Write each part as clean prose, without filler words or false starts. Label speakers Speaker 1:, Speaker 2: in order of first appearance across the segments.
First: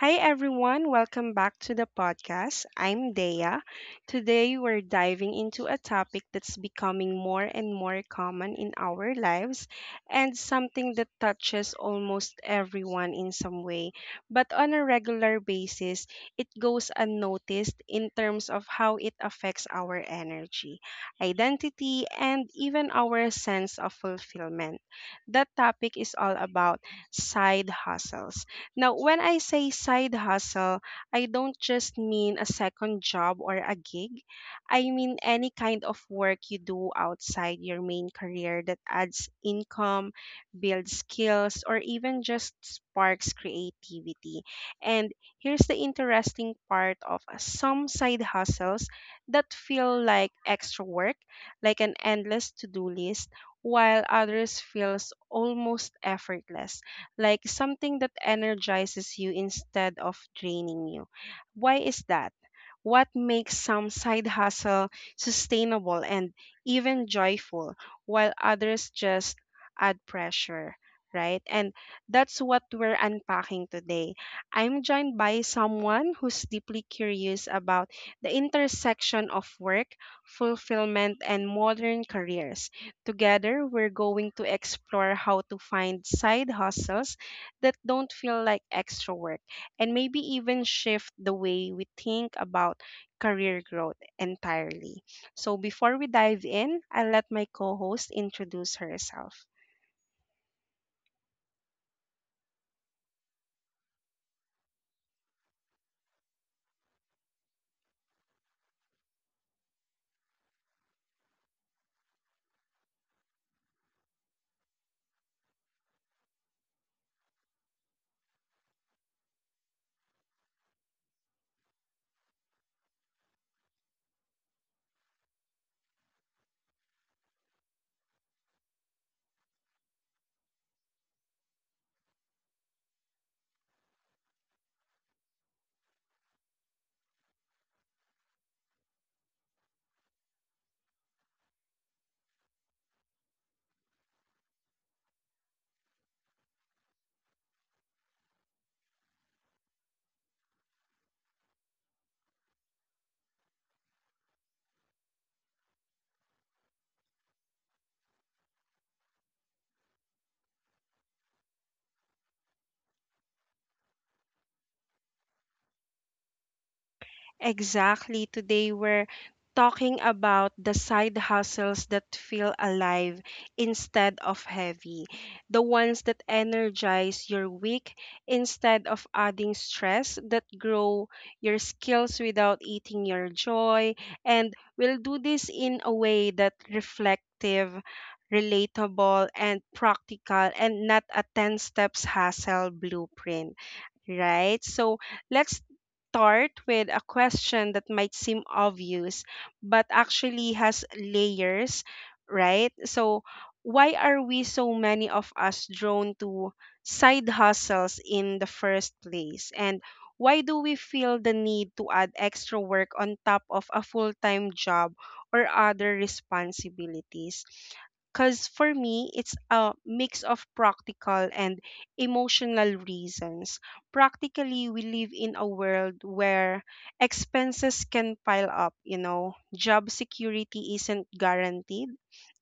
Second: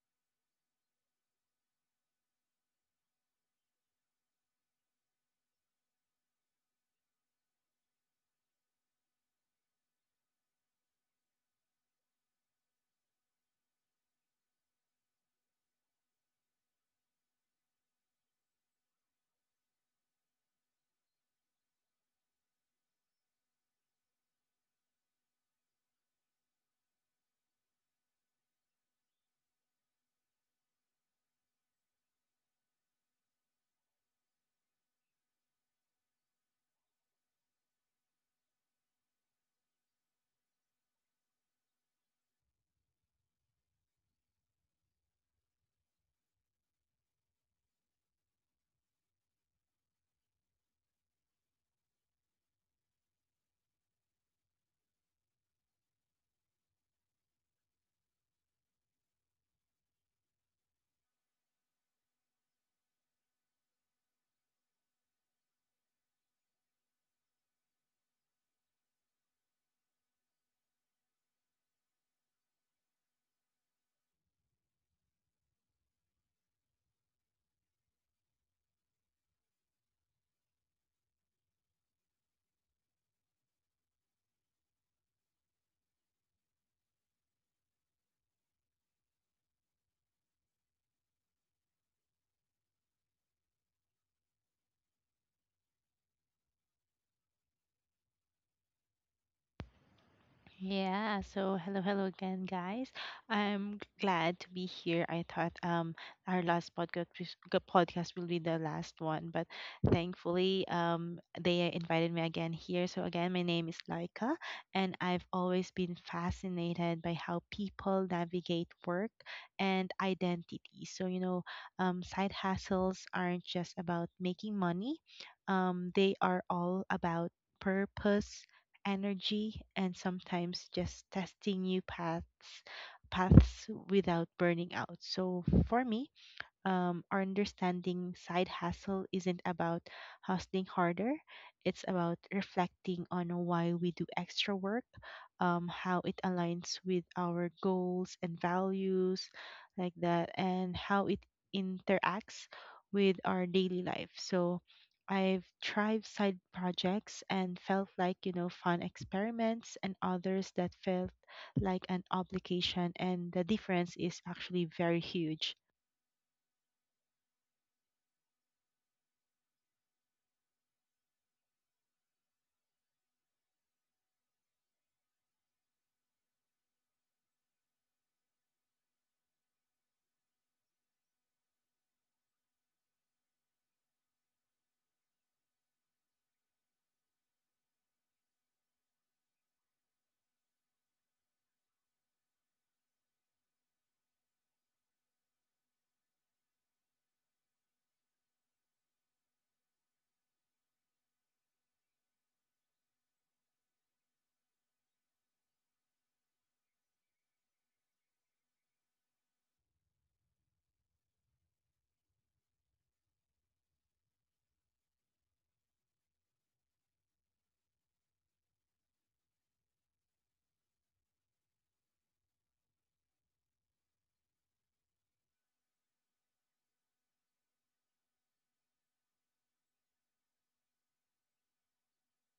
Speaker 1: Hi everyone, welcome back to the podcast. I'm Dea. Today we're diving into a topic that's becoming more and more common in our lives and something that touches almost everyone in some way. But on a regular basis, it goes unnoticed in terms of how it affects our energy, identity, and even our sense of fulfillment. That topic is all about side hustles. Now, when I say side hustle, I don't just mean a second job or a gig. I mean any kind of work you do outside your main career that adds income, builds skills, or even just sparks creativity. And here's the interesting part of some side hustles that feel like extra work, like an endless to do list, while others feels almost effortless, like something that energizes you instead of draining you. Why is that? What makes some side hustle sustainable and even joyful while others just add pressure? Right? And that's what we're unpacking today. I'm joined by someone who's deeply curious about the intersection of work, fulfillment, and modern careers. Together, we're going to explore how to find side hustles that don't feel like extra work and maybe even shift the way we think about career growth entirely. So, before we dive in, I'll let my co host introduce herself.
Speaker 2: Yeah, so hello, hello again, guys. I'm glad to be here. I thought our last podcast will be the last one, but thankfully they invited me again here. So again, my name is Laika, and I've always been fascinated by how people navigate work and identity. So you know, side hustles aren't just about making money. They are all about purpose, energy, and sometimes just testing new paths without burning out. So for me, or understanding side hustle isn't about hustling harder. It's about reflecting on why we do extra work, how it aligns with our goals and values, like that, and how it interacts with our daily life. So I've tried side projects and felt like, you know, fun experiments, and others that felt like an obligation, and the difference is actually very huge.
Speaker 1: Exactly. Today we're talking about the side hustles that feel alive instead of heavy, the ones that energize your week instead of adding stress, that grow your skills without eating your joy. And we'll do this in a way that reflective, relatable, and practical, and not a 10 steps hustle blueprint, right? So let's start with a question that might seem obvious, but actually has layers, right? So, why are we so many of us drawn to side hustles in the first place? And why do we feel the need to add extra work on top of a full time job or other responsibilities? Because for me it's a mix of practical and emotional reasons. Practically, we live in a world where expenses can pile up, you know, job security isn't guaranteed,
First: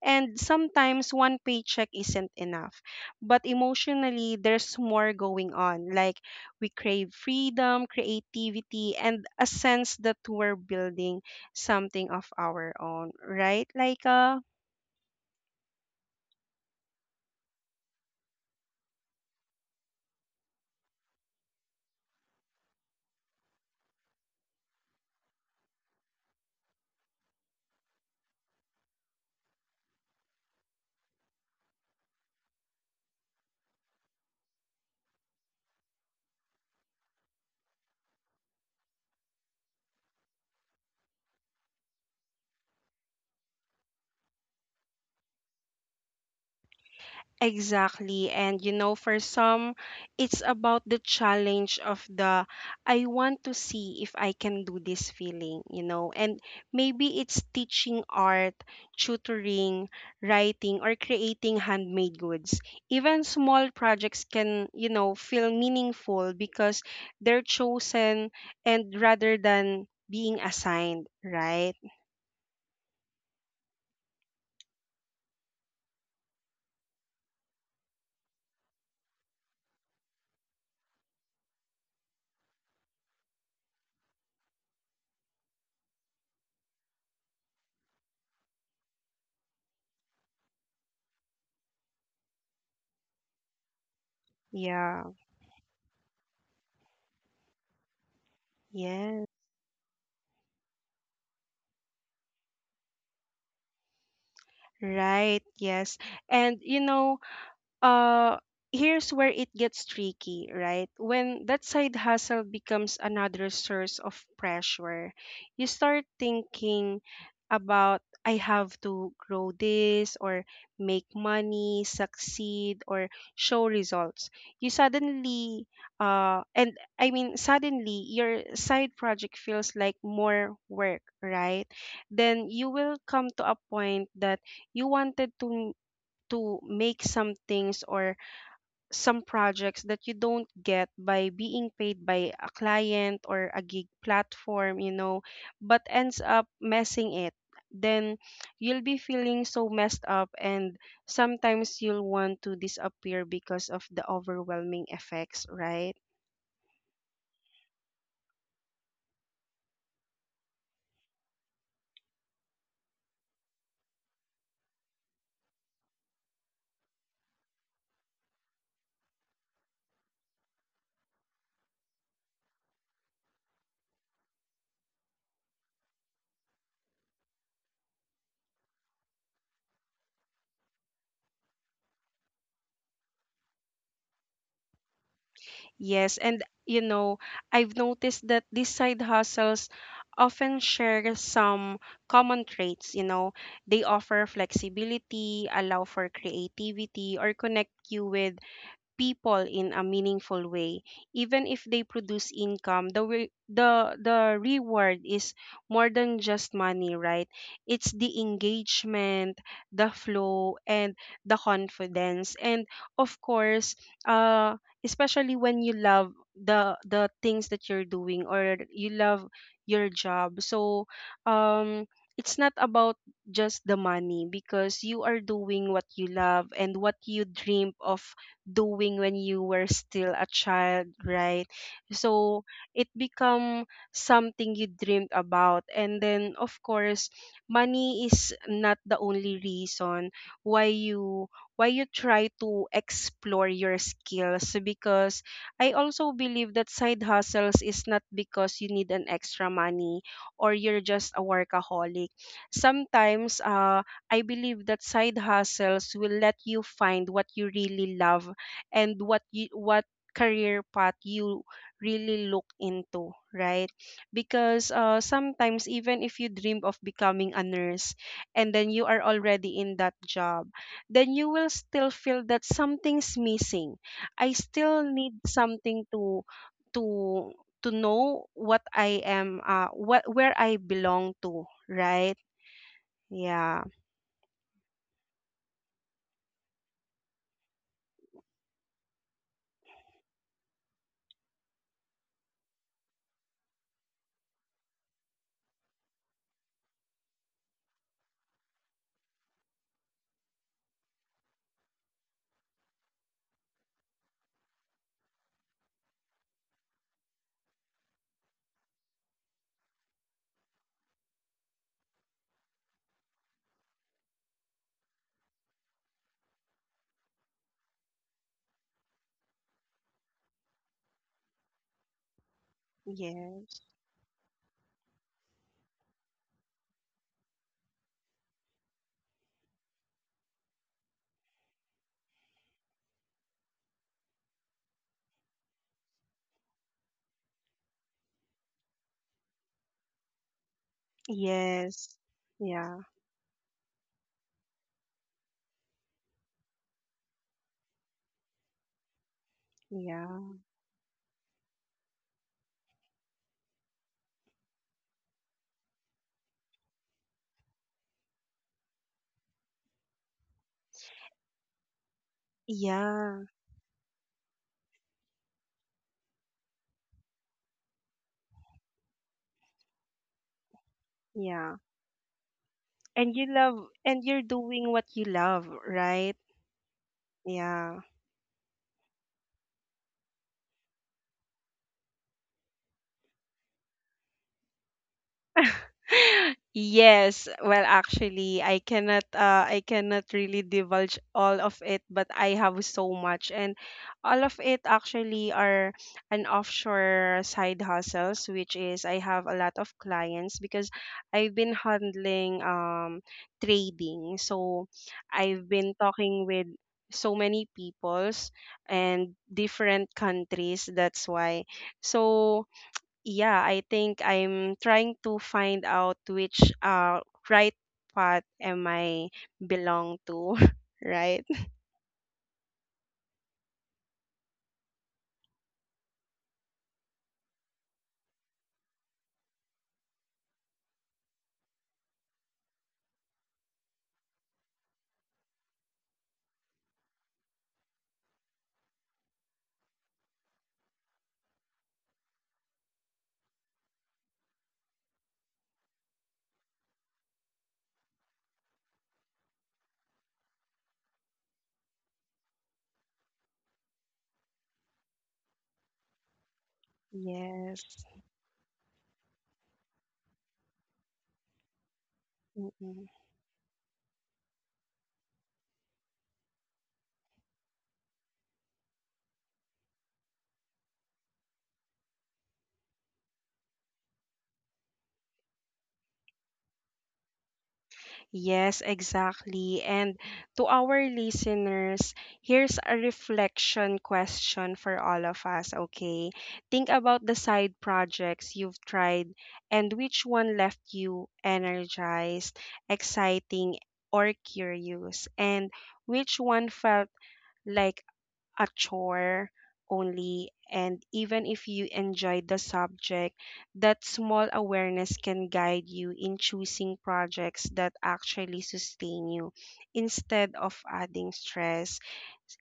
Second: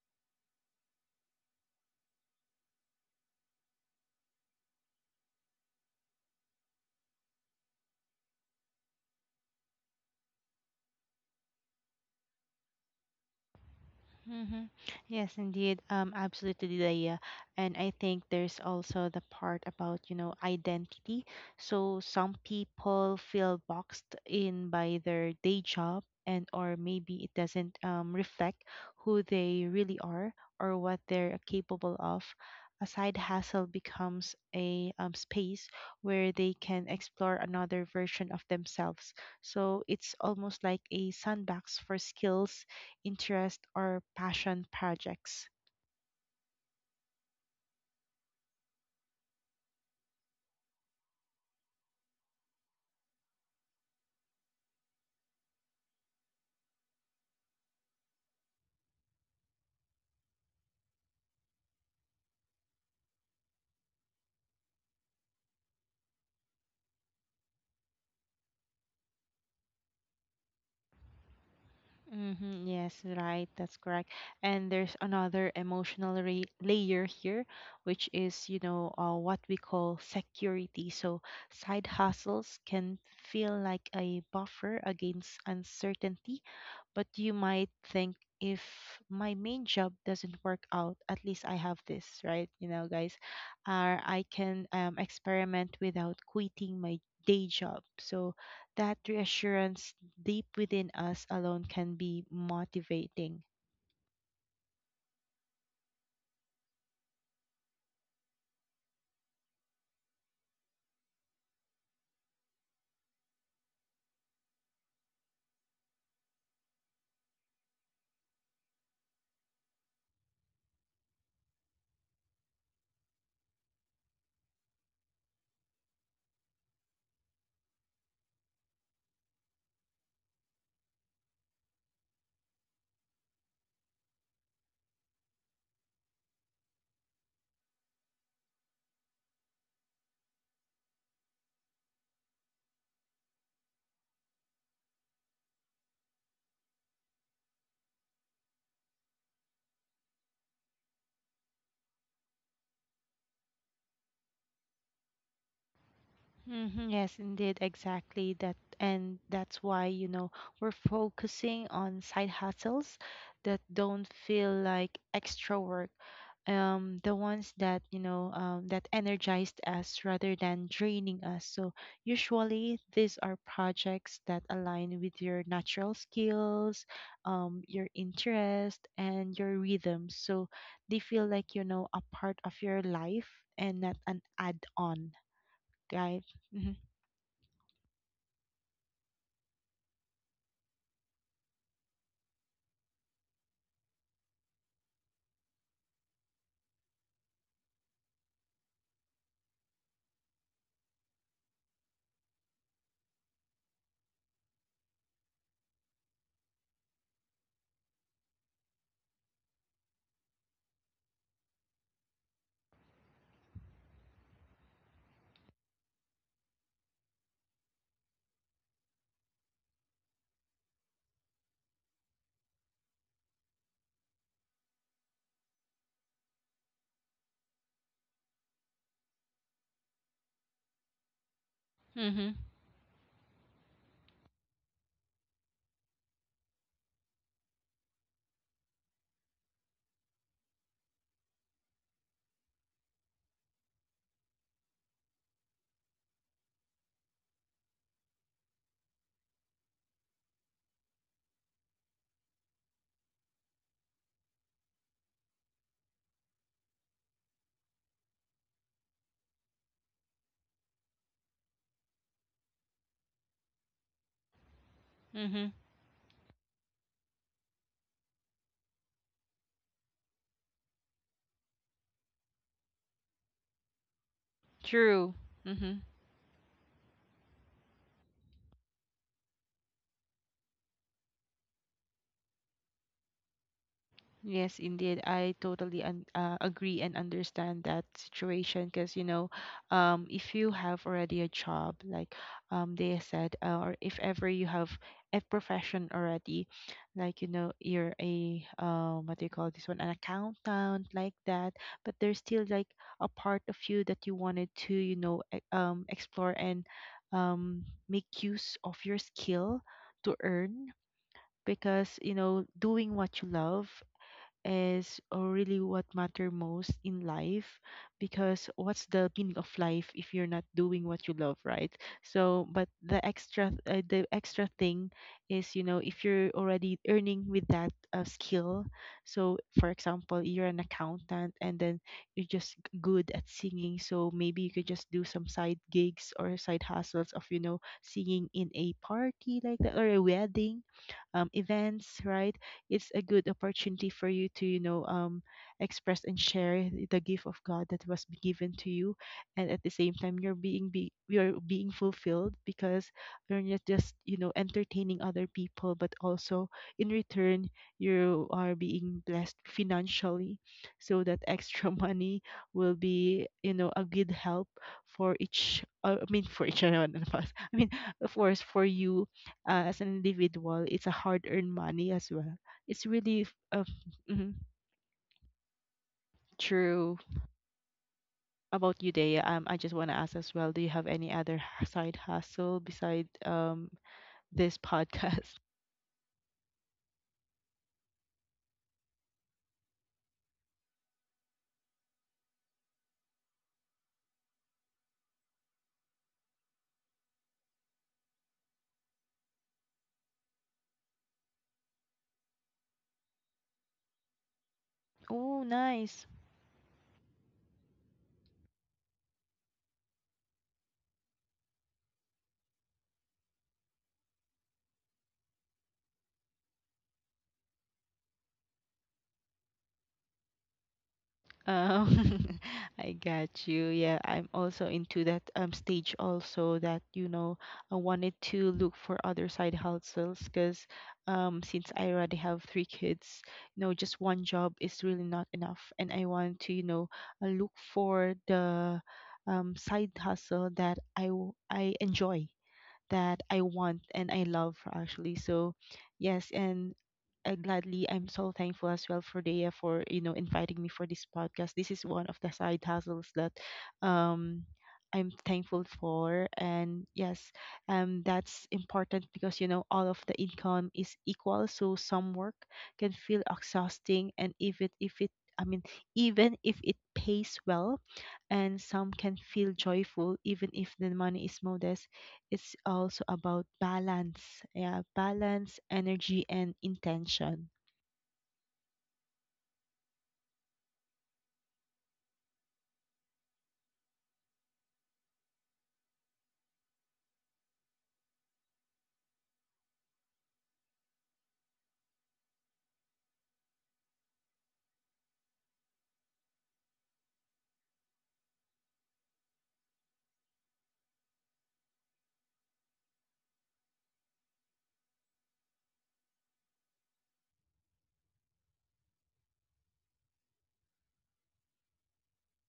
Speaker 1: and sometimes one paycheck isn't enough. But emotionally, there's more going on. Like, we crave freedom, creativity, and a sense that we're building something of our own, right? Like,
Speaker 2: Mm-hmm. Yes, indeed. Absolutely, Leia. And I think there's also the part about, you know, identity. So some people feel boxed in by their day job, and or maybe it doesn't reflect who they really are or what they're capable of. A side hustle becomes a space where they can explore another version of themselves. So it's almost like a sandbox for skills, interest, or passion projects.
Speaker 1: exactly. And you know, for some, it's about the challenge of the I want to see if I can do this feeling, you know. And maybe it's teaching art, tutoring, writing, or creating handmade goods. Even small projects can, you know, feel meaningful because they're chosen and rather than being assigned, right?
Speaker 2: Mm-hmm, yes, right, that's correct. And there's another emotional layer here, which is, you know, what we call security. So side hustles can feel like a buffer against uncertainty. But you might think, if my main job doesn't work out, at least I have this, right? You know, guys, or I can
Speaker 1: Yeah.
Speaker 2: experiment without quitting my day job. So that
Speaker 1: Yes.
Speaker 2: reassurance deep within us alone can be motivating.
Speaker 1: Right. Yes. And you know, uh here's where it gets tricky, right? When that side hustle becomes another source of pressure, you start thinking about I have to grow this or make money, succeed, or show results. You suddenly, and I mean suddenly, your side project feels like more work, right? Then you will come to a point that you wanted to make some things or some projects that you don't get by being paid by a client or a gig platform, you know, but ends up messing it. Then you'll be feeling so messed up, and sometimes you'll want to disappear because of the overwhelming effects, right?
Speaker 2: Yes, indeed, exactly that, and that's why, you know, we're focusing on side hustles that don't feel like extra work. The ones that, you know, that energized us rather than draining us. So usually these are projects that align with your natural skills, your interest, and your rhythm. So they feel like, you know, a part of your life and not an add-on,
Speaker 1: Yes,
Speaker 2: right?
Speaker 1: and
Speaker 2: Mm-hmm.
Speaker 1: you know, I've noticed that these side hustles often share some common traits, you know. They offer flexibility, allow for creativity, or connect you with people in a meaningful way. Even if they produce income, the re- the reward is more than just money, right? It's the engagement, the flow, and the confidence. And of course, uh especially when you love the things that you're doing or you love your job. So um it's not about just the money because you are doing what you love and what you dream of doing when you were still a child, right?
Speaker 2: Mhm.
Speaker 1: So it become something you dreamed about, and then of course money is not the only reason why you, why you try to explore your skills. Because I also believe that side hustles is not because you need an extra money or you're just a workaholic. Sometimes, I believe that side hustles will let you find what you really love and what you, what career path you really look into, right? Because
Speaker 2: Mhm.
Speaker 1: sometimes even if you dream of becoming a nurse and then you are already in that job, then you will still feel that something's missing. I still
Speaker 2: True.
Speaker 1: need
Speaker 2: Mhm.
Speaker 1: something to to know what I am, what, where I belong to, right? Yeah.
Speaker 2: Yes, indeed. I totally agree and understand that situation, because you know, if you have already a job, like, they said, or if ever you have a profession already, like, you know, you're a, what do you call this one, an accountant, like that. But there's still like a part of you that you wanted to, you know, explore and make use of your skill to earn, because you know, doing what you love is really what matter most in life, because what's the meaning of life if you're not doing what you love, right? So, but the
Speaker 1: Yeah.
Speaker 2: extra, the extra thing is, you know, if you're already earning with that skill. So for example, you're an accountant, and then you're just good at singing, so maybe you could just do some side gigs or side hustles of, you know, singing in a party like that, or a wedding, events,
Speaker 1: Yes.
Speaker 2: right?
Speaker 1: Yeah.
Speaker 2: It's a good opportunity for you to, you know, express and share the gift of God that was given to you, and at the same time
Speaker 1: Yeah.
Speaker 2: you're being be you're being fulfilled, because you're not just, you know, entertaining other people, but also in return you are being blessed financially. So that extra money will
Speaker 1: Yeah.
Speaker 2: be, you know, a good help for each, I mean for each and one of us, I mean, of course for you, as an individual, it's a hard earned
Speaker 1: Yeah.
Speaker 2: money as well. It's really
Speaker 1: And you love and you're
Speaker 2: mhm,
Speaker 1: doing what you love, right?
Speaker 2: true
Speaker 1: Yeah.
Speaker 2: about you, Dea. I just want to ask as well, do you have any other side hustle beside this podcast?
Speaker 1: Yes, well, actually, I cannot really divulge all of it, but I have so much, and all of it actually are an offshore side hustles, which is I have a lot of clients because I've been handling trading. So
Speaker 2: Oh
Speaker 1: I've been
Speaker 2: nice.
Speaker 1: talking with so many peoples and different countries. That's why, so yeah, I think I'm trying to find out which right path am I belong to, right?
Speaker 2: Um, I got you. Yeah, I'm also into that stage also, that, you know, I wanted to look for other side hustles because, since I already have three kids, you know, just one job is really not enough, and I want to, you know, look for the side hustle that I I enjoy, that I want, and I love actually. So, yes, and I gladly, I'm so thankful as well for Dea, for, you know, inviting me for this podcast. This is one of the side hustles that um I'm thankful for, and yes,
Speaker 1: Yes.
Speaker 2: that's important because, you know, all of the income is equal. So some work can feel exhausting, and if it I mean, even if it pays well, and some can feel joyful even if the money is modest. It's also about balance. Yeah, balance, energy, and intention.
Speaker 1: Yes, exactly. And to our listeners, here's a reflection question for all of us, okay? Think about the side projects you've tried and which one left you energized, exciting, or curious, and which one felt like a chore only. And even if you enjoy the subject, that small awareness can guide you in choosing projects that actually sustain you instead of adding stress.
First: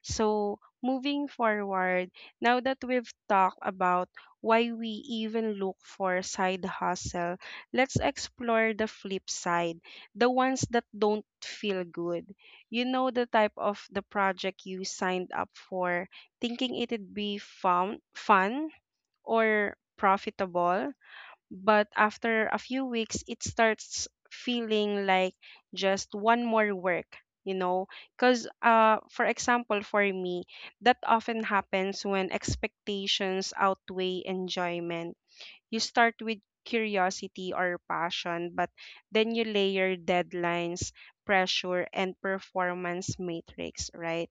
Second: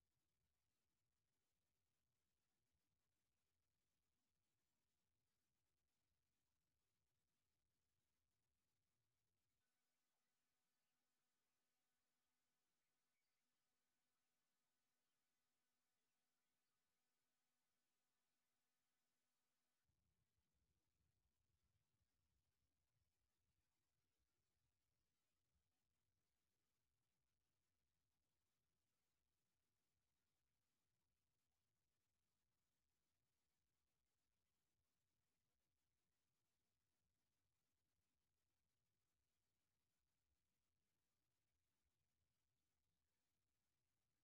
Speaker 1: So, moving forward, now that we've talked about why we even look for side hustle, let's explore the flip side, the ones that don't feel good. You know the type of the project you signed up for, thinking it'd be fun, fun or profitable, but after a few weeks, it starts feeling like just one more work, you know? Because, for example, for me, that often happens when expectations outweigh enjoyment. You start with curiosity or passion, but then you layer deadlines, pressure, and performance matrix, right?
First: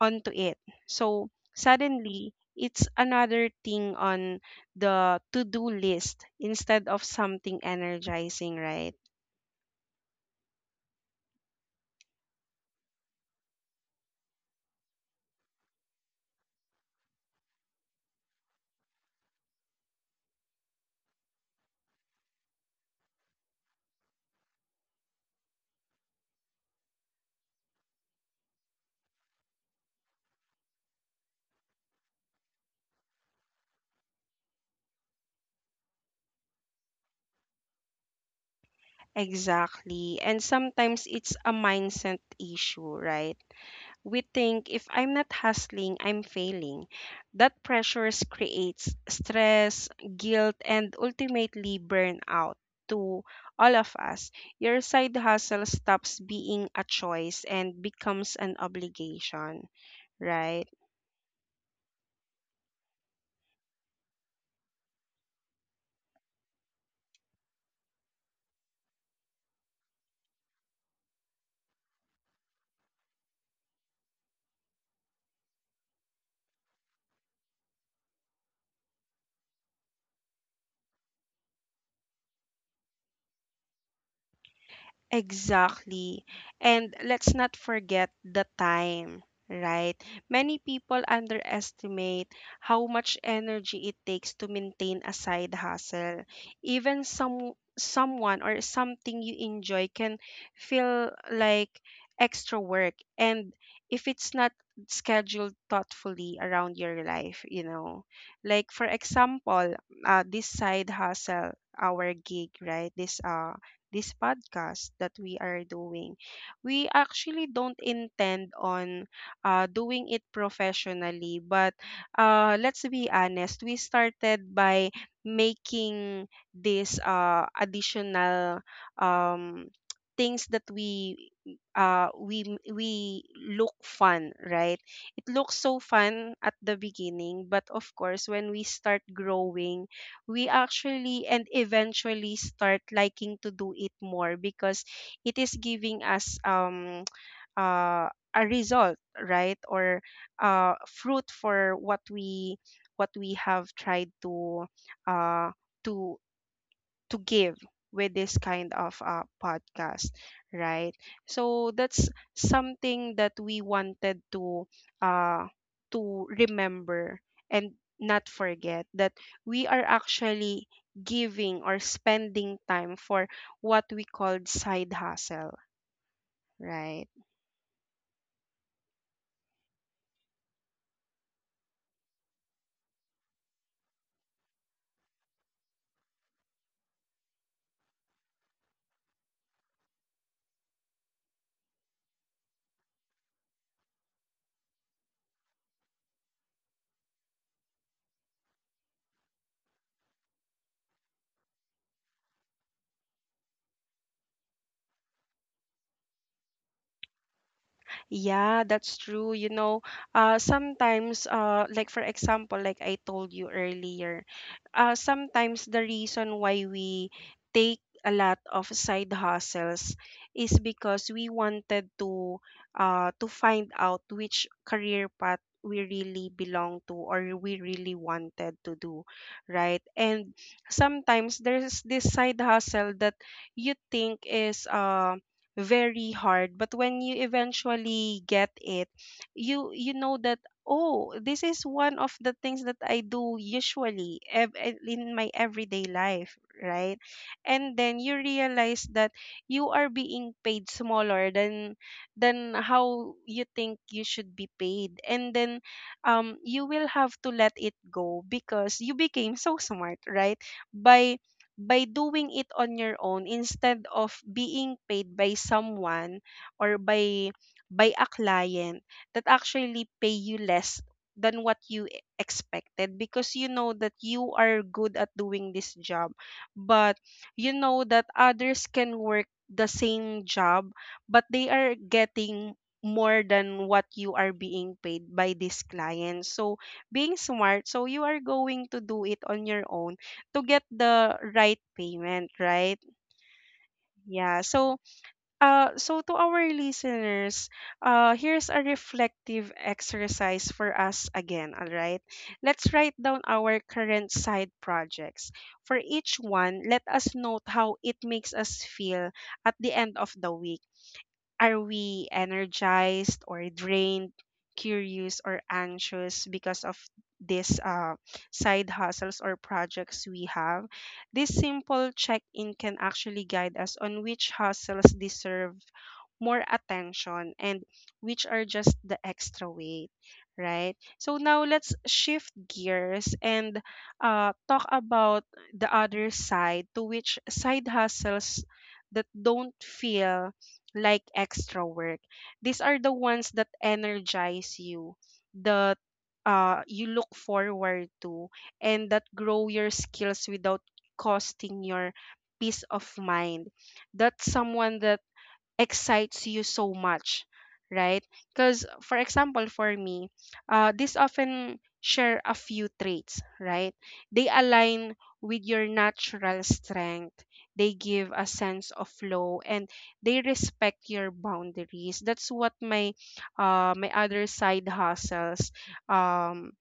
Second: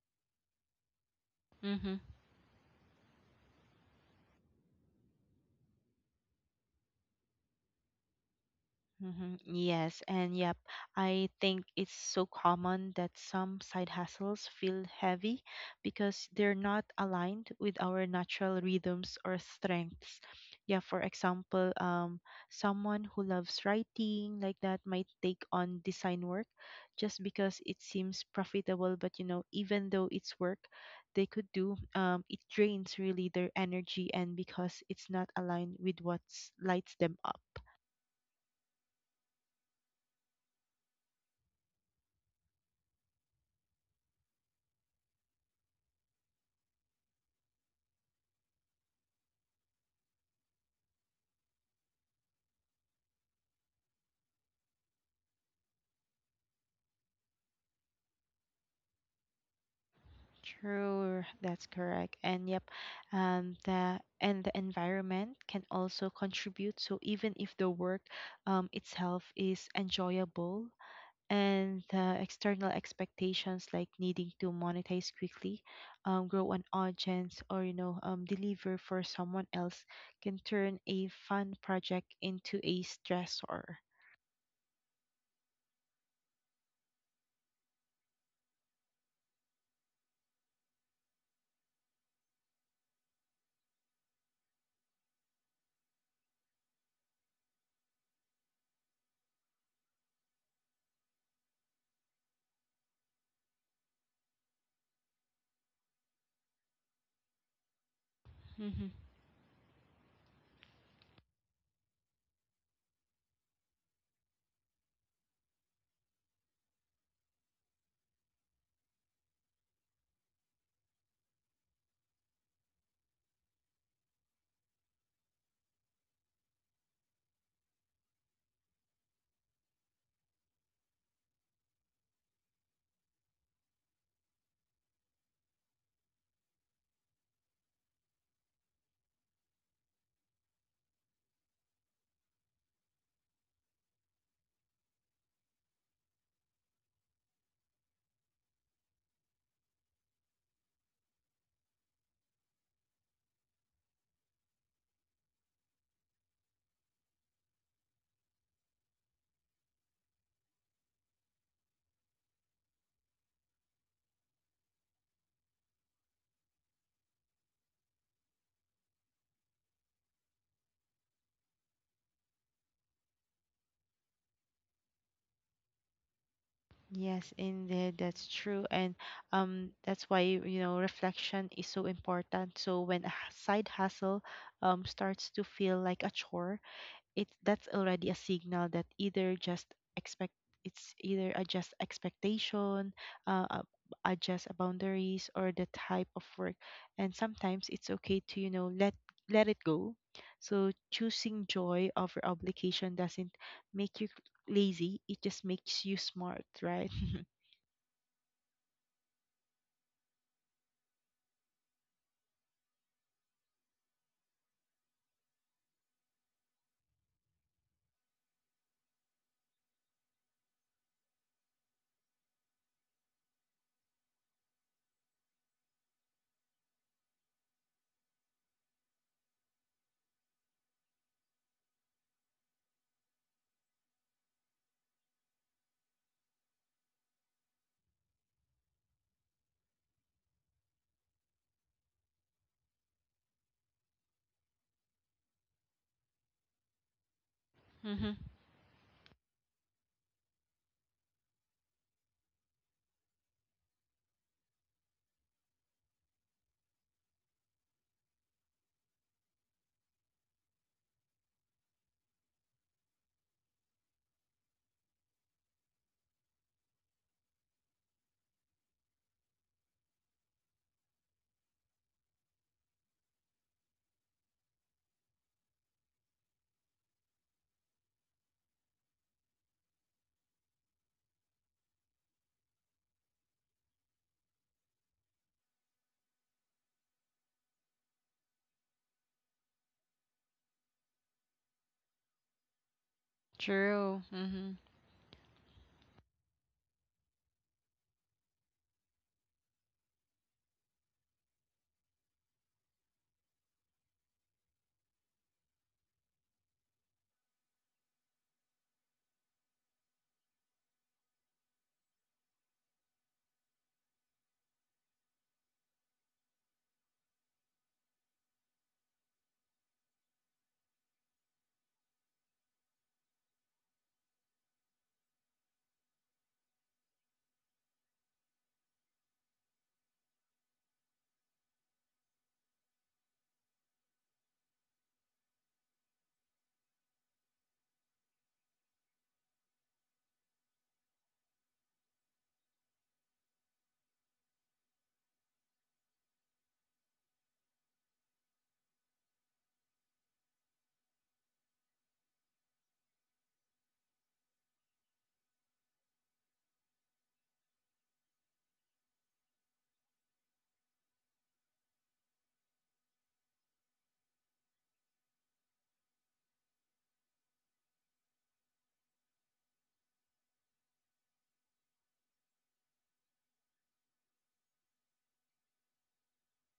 Speaker 1: Onto it. So
Speaker 2: hmm
Speaker 1: suddenly, it's another thing on the to do list instead of something energizing, right?
Speaker 2: Yes, and yep, I think it's so common that some side hustles feel heavy because they're not aligned with our natural rhythms or strengths. Yeah, for example, someone who loves writing like that might take on design work just because it seems profitable, but you know, even though it's work they could do, it drains really their energy, and because it's not aligned with what lights them up.
Speaker 1: Exactly. And sometimes it's a mindset issue, right? We think if I'm not hustling, I'm failing. That pressure creates stress, guilt, and ultimately burnout to all of us. Your side hustle stops being a choice and becomes an obligation, right?
Speaker 2: True, that's correct. And yep, the environment can also contribute. So even if the work itself is enjoyable, and the external expectations, like needing to monetize quickly, grow an audience, or you know, deliver for someone else, can turn a fun project into a stressor.
Speaker 1: Exactly. And let's not forget the time, right? Many people underestimate how much energy it takes to maintain a side hustle. Even someone or something you enjoy can feel like extra work and if it's not scheduled thoughtfully around your life, you know. Like for example, this side hustle, our gig, right? This this podcast that we are doing. We actually don't intend on doing it professionally, but let's be honest, we started by making this additional, um, things that we look fun, right? It looks so fun at the beginning, but of course when we start growing, we actually and eventually start liking to do it more because it is giving us, uh, a result, right? Or fruit for what we have tried uh to to give with this kind of podcast, right? So that's something that we wanted uh to remember and not forget that we are actually giving or spending time for what we called side hustle, right?
Speaker 2: Yes, indeed, that's true. And that's why, you know, reflection is so important. So when a side hustle starts to feel like a chore, it that's already a signal that either just expect it's either adjust expectation, uh, uh, adjust boundaries, or the type of work. And sometimes it's okay to, you know, let it go. So choosing joy over obligation doesn't make you lazy, it just makes you smart, right?
Speaker 1: Yeah, that's true, you know. Sometimes, like for example, like I told you earlier, sometimes the reason why we take a lot of side hustles is because we wanted to find out which career path we really belong to or we really wanted to do, right? And sometimes there's this side hustle that you think is very hard, but when you eventually get it, you know that oh, this is one of the things that I do usually in my everyday life, right? And then
Speaker 2: Mm-hmm.
Speaker 1: you realize that you are being paid smaller than how you think you should be paid. And then you will have to let it go because you became so smart, right? By by doing it on your own instead of being paid by someone or by a client that actually pay you less than what you expected, because you know that you are good at doing this job, but you know that others can work the same job but they are getting more than what you are being paid by this client. So being smart, so you are going to do it on your own to get the right payment, right?
Speaker 2: True.
Speaker 1: Yeah.
Speaker 2: Mm-hmm.
Speaker 1: So, so to our listeners, here's a reflective exercise for us again, all right? Let's write down our current side projects. For each one, let us note how it makes us feel at the end of the week. Are we energized or drained, curious or anxious because of these side hustles or projects we have? This simple check in can actually guide us on which hustles deserve more attention and which are just the extra weight, right? So now let's shift gears and talk about the other side to which side hustles that don't feel like extra work. These are the ones that energize you, that you look forward to, and that grow your skills without costing your peace of mind. That's someone that excites you so much, right? Because for example for me, this often share a few traits, right? They align with your natural strength, they give a sense of flow and they respect your boundaries. That's what my my other side hustles um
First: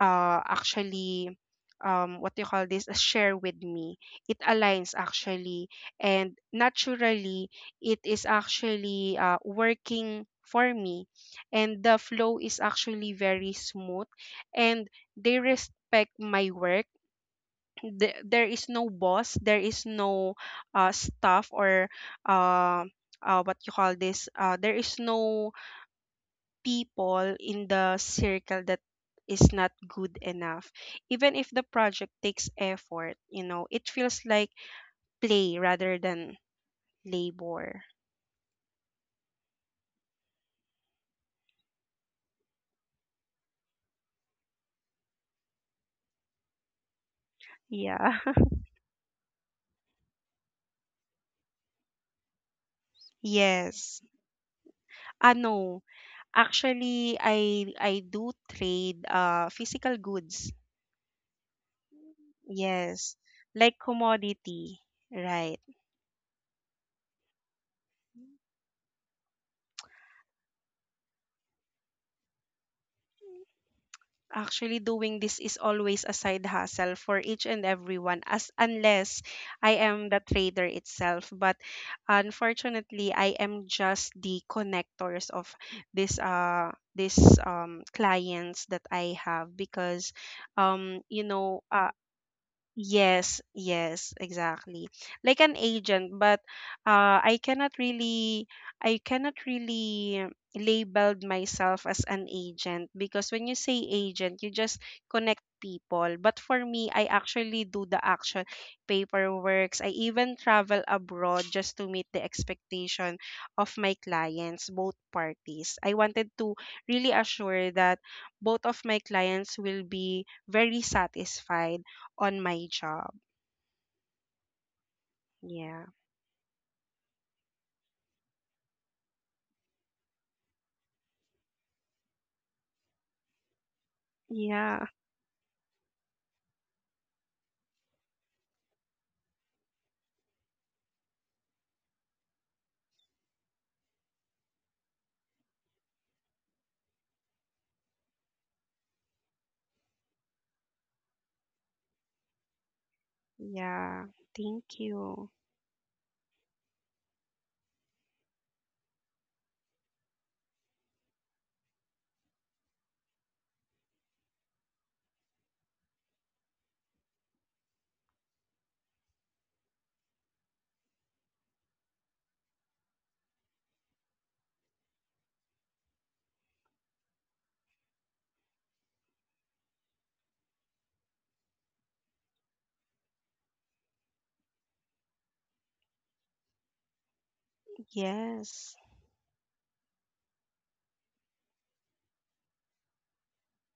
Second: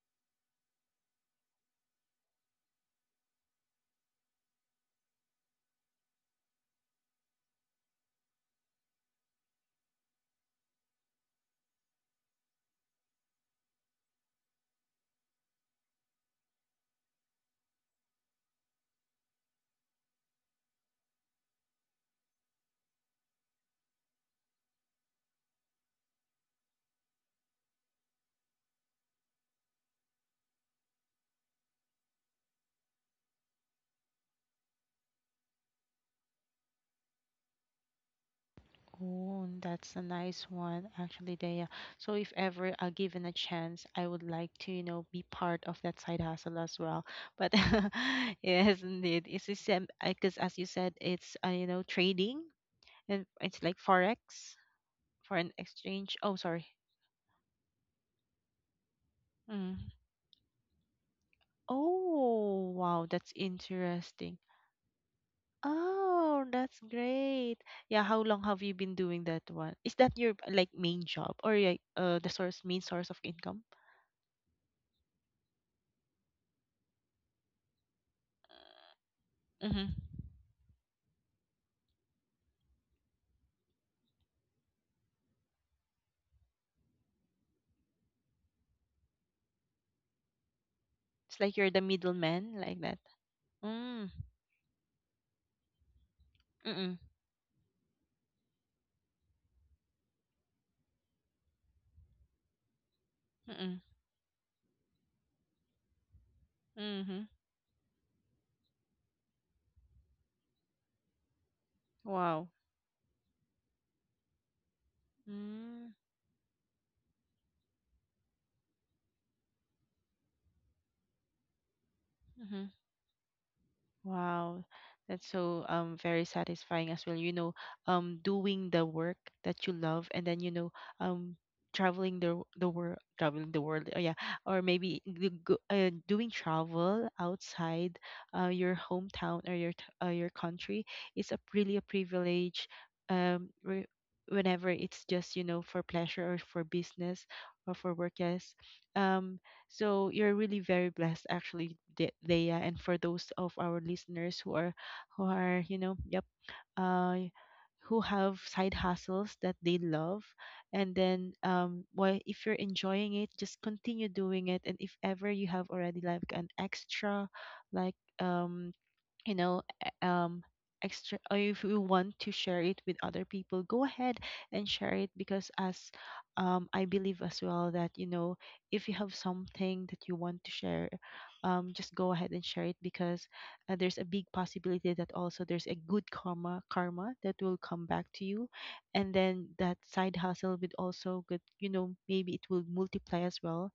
Speaker 1: actually, what do you call this, share with me. It aligns actually and naturally, it is actually working for me and the flow is actually very smooth, and they respect my work. There is no boss, there is no staff or uh, what you call this, there is no people in the circle that is not good enough. Even if the project takes effort, you know it feels like play rather than labor.
Speaker 2: Oh, and that's a nice one, actually, Daya. So if ever are given a chance, I would like to, you know, be part of that side hustle as well. But
Speaker 1: Yeah.
Speaker 2: yes, indeed, it's because as you said, it's, you know, trading, and it's like
Speaker 1: Yes.
Speaker 2: forex,
Speaker 1: Ah
Speaker 2: foreign
Speaker 1: no,
Speaker 2: exchange. Oh, sorry.
Speaker 1: actually I do trade
Speaker 2: Mm.
Speaker 1: physical goods.
Speaker 2: Oh, wow,
Speaker 1: Yes,
Speaker 2: that's
Speaker 1: like
Speaker 2: interesting.
Speaker 1: commodity, right?
Speaker 2: Oh, that's great. Yeah, how long have you been doing that one? Is that your, like, main job, or like the source main source of income?
Speaker 1: Actually, doing this is always a side hustle for each and everyone, as unless I
Speaker 2: Mm-hmm.
Speaker 1: am the trader itself. But unfortunately, I am just the connectors of this clients that I have because you
Speaker 2: It's like
Speaker 1: know,
Speaker 2: you're the middleman, like that.
Speaker 1: yes,
Speaker 2: Mm.
Speaker 1: yes, exactly. Like an agent, but
Speaker 2: Mm.
Speaker 1: uh, I cannot really, I cannot really labeled myself as an agent because when
Speaker 2: Mm.
Speaker 1: you say
Speaker 2: Mm.
Speaker 1: agent, you just connect people. But for me, I
Speaker 2: Mhm.
Speaker 1: actually do the actual paperwork. I even travel abroad just to meet the
Speaker 2: Wow.
Speaker 1: expectation of my clients, both parties.
Speaker 2: Mm.
Speaker 1: I wanted to really assure that both of my clients will be very satisfied on my
Speaker 2: Mhm.
Speaker 1: job.
Speaker 2: Wow, that's so
Speaker 1: Yeah.
Speaker 2: very satisfying as well. You know, doing the work that you love, and then, you know, um traveling the world, traveling the world. Oh yeah, or
Speaker 1: Yeah.
Speaker 2: maybe the doing travel outside your hometown, or your your country, is a really a privilege. um re- Whenever it's just, you know, for pleasure or for business or for work, yes. um so you're really very blessed, actually, Dea. And for those of our
Speaker 1: Yeah.
Speaker 2: listeners
Speaker 1: Thank
Speaker 2: who
Speaker 1: you.
Speaker 2: are, you know, yep, uh, who have side hustles that they love, and then, why, if you're enjoying it, just continue doing it. And if ever you have already like an extra, like, um you know, extra, or if you want to share it with other people, go ahead and share it, because as, I believe as well that, you know, if you have something that you want to share, just go ahead and share it, because there's a big possibility that also there's a good karma that will come back to you,
Speaker 1: Yes.
Speaker 2: and then that side hustle would also good, you know, maybe it will multiply as well,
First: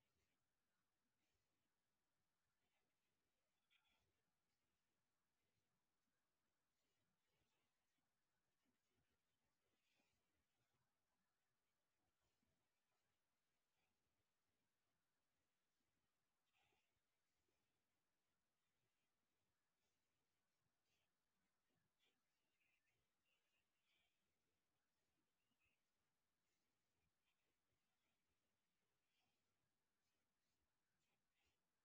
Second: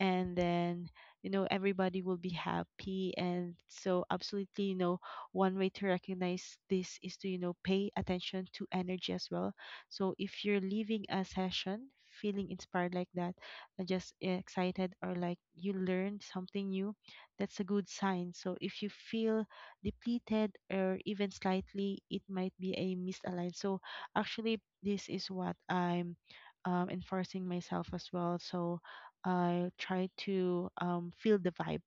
Speaker 2: and then, you know, everybody will be happy. And so absolutely, you know, one way to recognize this is to, you know, pay attention to energy as well. So if you're leaving a session feeling inspired, like that, just excited, or like you learned something new, that's a good sign. So if you feel depleted or even slightly, it might be a misaligned. So actually, this is what I'm enforcing myself as well. So I try to feel the vibe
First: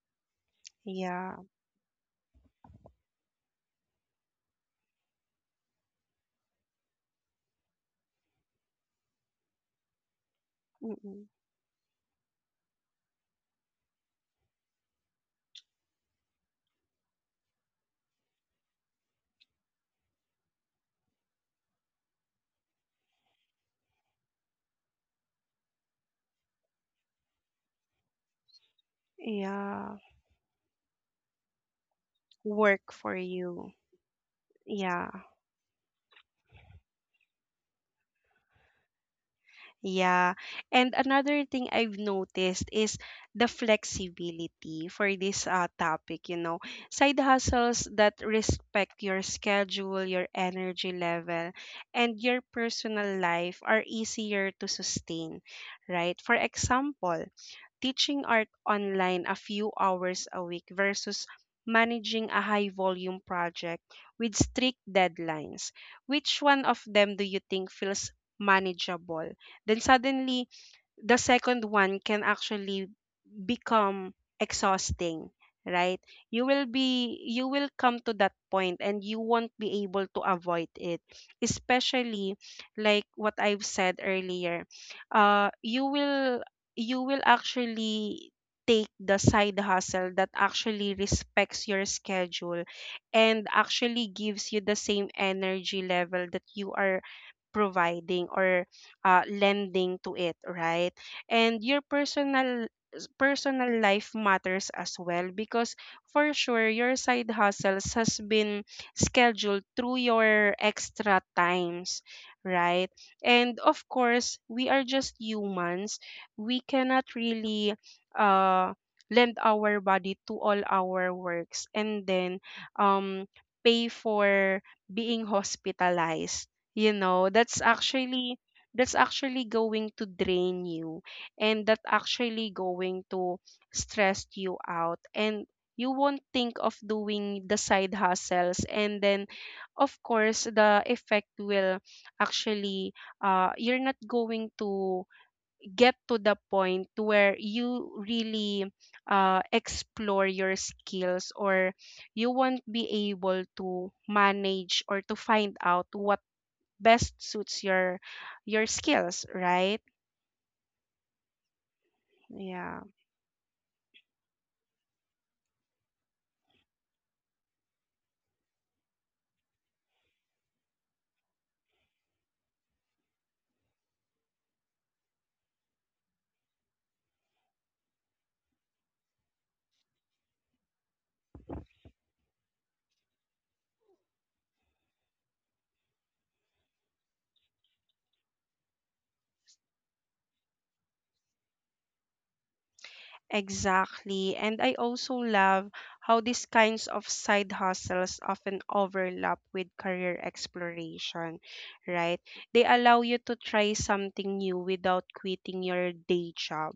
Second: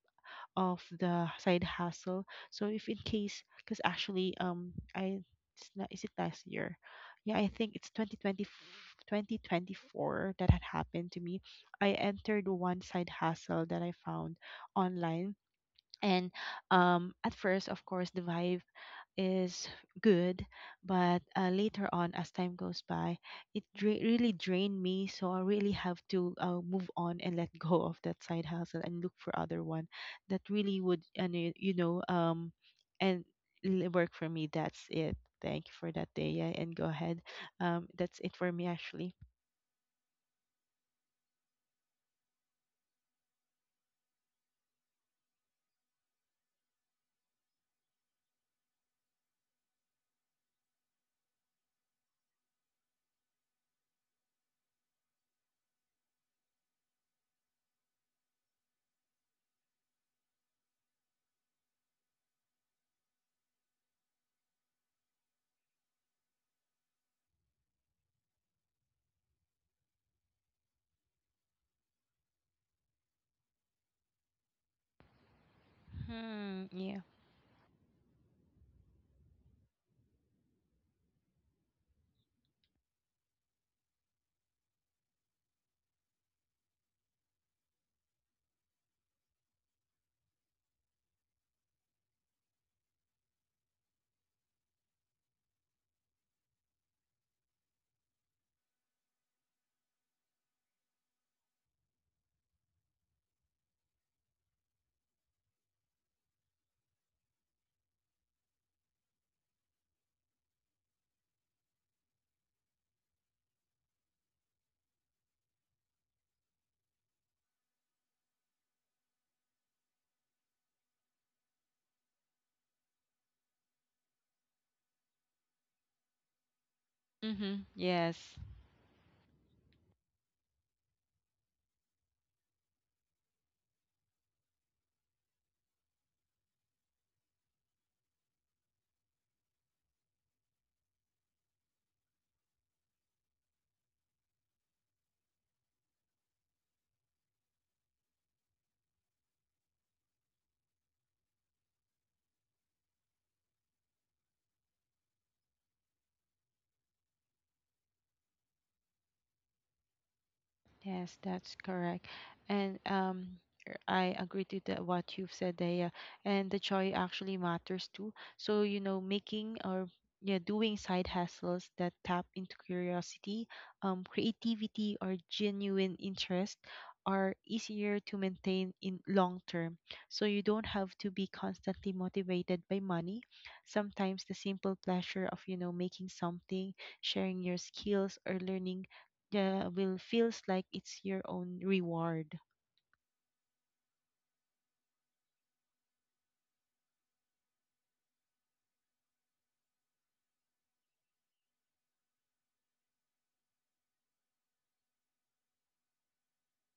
Speaker 2: of the
Speaker 1: Yeah.
Speaker 2: side hustle. So if in case, because actually, I it's not, is it last year? Yeah, I think it's 2024 that had happened to
Speaker 1: Mm-mm.
Speaker 2: me. I entered one side hustle that I found online and at first of course the vibe is good but later on as time goes by really drained me. So I really have to move on and let go of that side hustle and look for other one
Speaker 1: Yeah.
Speaker 2: that really would. And
Speaker 1: Work for
Speaker 2: and
Speaker 1: you.
Speaker 2: work for me, that's
Speaker 1: Yeah.
Speaker 2: it. Thank you for that day, yeah, and go ahead. That's it for me actually.
Speaker 1: Yeah. And another thing I've noticed is the flexibility for this topic, you know. Side hustles that respect your schedule, your energy level, and your personal life are easier to sustain, right? For example, teaching art online a few hours a week versus managing a high volume project with strict deadlines? Which one of them do you think feels manageable? Then suddenly, the second one can actually become exhausting, right? You will
Speaker 2: Hmm, yeah.
Speaker 1: be, you will come to that point and you won't be able to avoid it, especially like what I've said earlier. You will, you will actually take the side hustle that actually respects your schedule and actually gives you the same energy level that you are providing or lending to it, right? And your personal life matters as well because for sure your side hustles has been scheduled through your extra times, right? And of course we are just humans, we cannot really uh lend our body to all our works and then um pay for being hospitalized. You know that's
Speaker 2: Mm-hmm, yes.
Speaker 1: actually, that's actually going to drain you and that actually going to stress you out and you won't think of doing the side hustles. And then of course the effect will actually, you're not going to get to the point where you really explore your skills, or you won't be able to manage or to find out what best suits your skills, right?
Speaker 2: Yes, that's correct. And
Speaker 1: Yeah.
Speaker 2: I agree to what you've said, Daya. And the joy actually matters too. So, making or yeah, doing side hustles that tap into curiosity, creativity, or genuine interest are easier to maintain in long term. So you don't have to be constantly motivated by money. Sometimes the simple pleasure of, making something, sharing your skills, or learning yeah will feels like it's your own reward.
Speaker 1: Exactly. And I also love how these kinds of side hustles often overlap with career exploration, right? They allow you to try something new without quitting your day job,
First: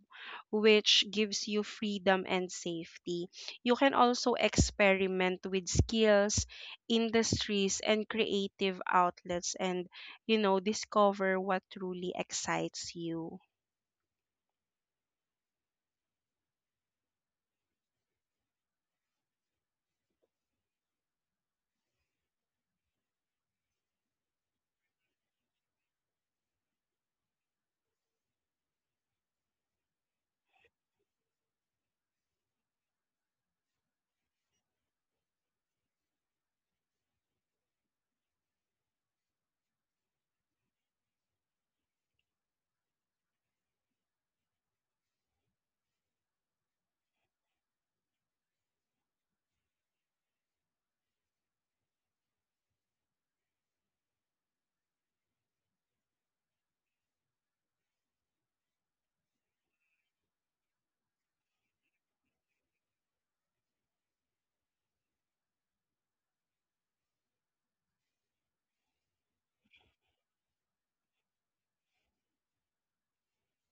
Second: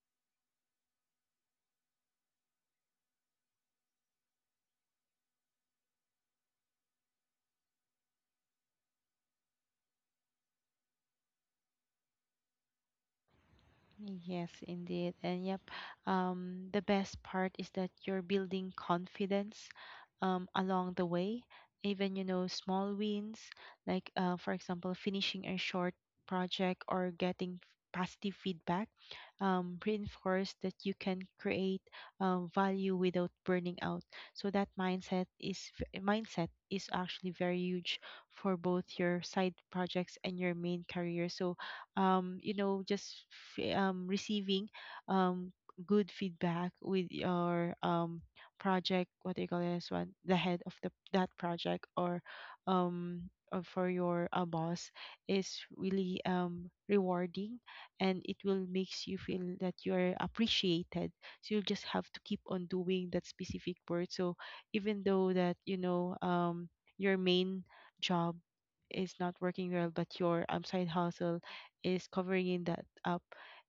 Speaker 1: which gives you freedom and safety. You can also experiment with skills, industries, and creative outlets and, you know, discover what truly excites you.
Speaker 2: Yes, indeed. And yep, the best part is that you're building confidence along the way. Even, small wins, like, for example, finishing a short project or getting positive feedback, reinforce that you can create value without burning out. So that mindset is actually very huge for both your side projects and your main career. So just receiving um, good feedback with your project, what do you call this one, the head of the that project or um, for your boss is really rewarding, and it will makes you feel that you are appreciated, so you just have to keep on doing that specific work. So even though that your main job is not working well, but your side hustle is covering in that up,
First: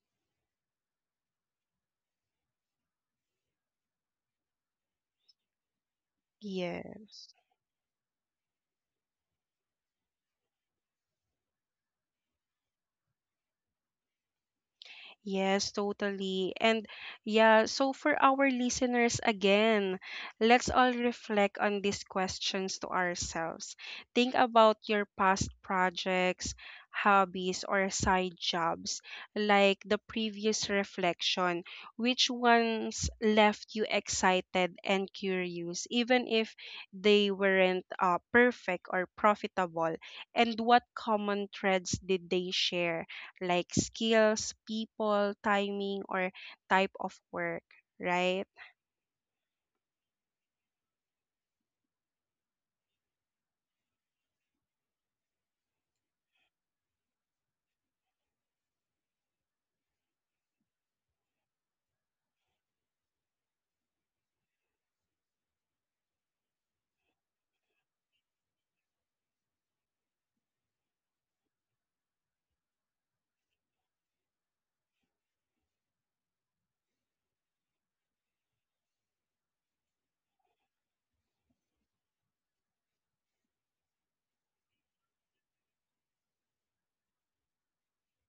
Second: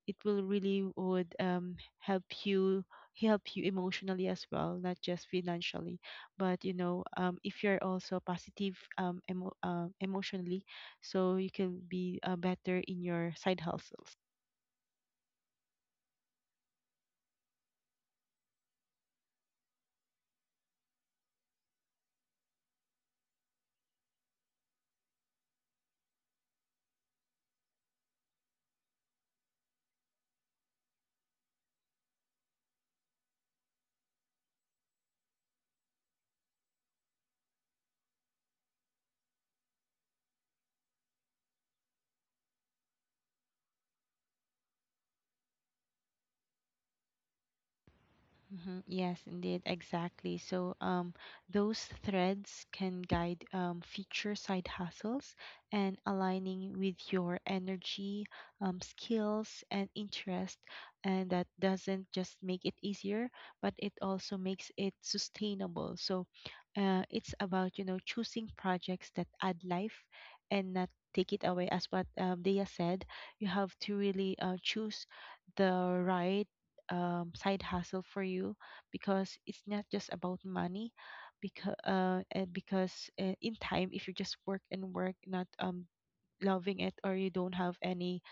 Speaker 2: it will really would help you emotionally as well, not just financially. But
Speaker 1: Yes.
Speaker 2: if you're also positive emotionally, so you can be better in your side hustles.
Speaker 1: Yes, totally. And yeah, so for our listeners again, let's all reflect on these questions to ourselves. Think about your past projects, hobbies, or side jobs, like the previous reflection. Which ones left you excited and curious, even if they weren't perfect or profitable? And what common threads did they share? Like skills, people, timing, or type of work, right?
Speaker 2: Mhm. Yes, indeed, exactly. So, those threads can guide future side hustles and aligning with your energy, skills, and interest. And that doesn't just make it easier, but it also makes it sustainable. So, it's about choosing projects that add life and not take it away. As what Dea said, you have to really choose the right side hustle for you, because it's not just about money. Because and because in time if you just work and work, not loving it, or you don't have any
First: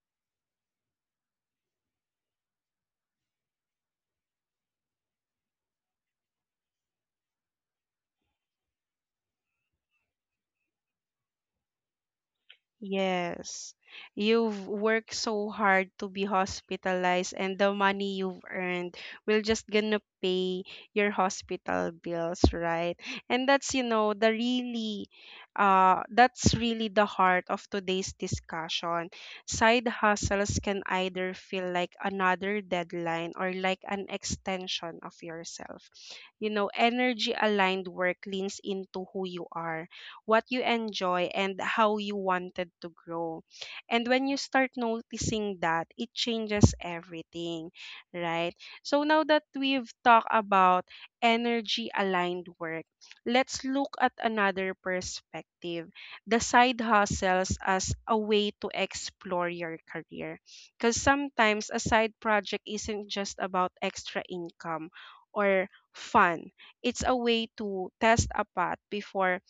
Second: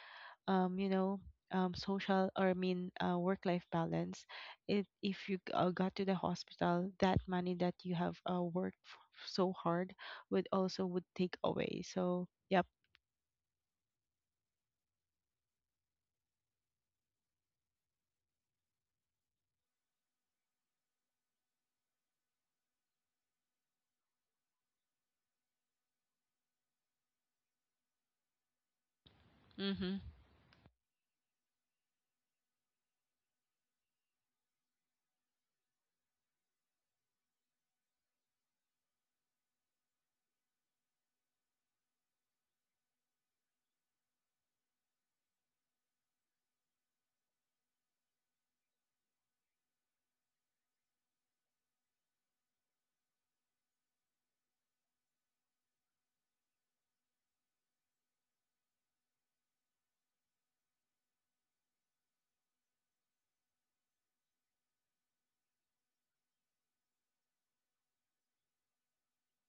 Speaker 2: um you know social, or I mean work life balance, it if you got to the hospital, that money that you have worked so hard would also would take away. So yep.
Speaker 1: Yes. You've worked so hard to be hospitalized and the money you've earned will just gonna pay your hospital bills, right? And that's, you know, the really that's really the heart of today's discussion. Side
Speaker 2: Mhm.
Speaker 1: hustles can either feel like another deadline or like an extension of yourself. You know, energy aligned work leans into who you are, what you enjoy, and how you wanted to grow. And when you start noticing that, it changes everything, right? So now that we've talked about energy aligned work, let's look at another perspective, the side hustles as a way to explore your career. Because sometimes a side project isn't just about extra income or fun, it's a way to test a path before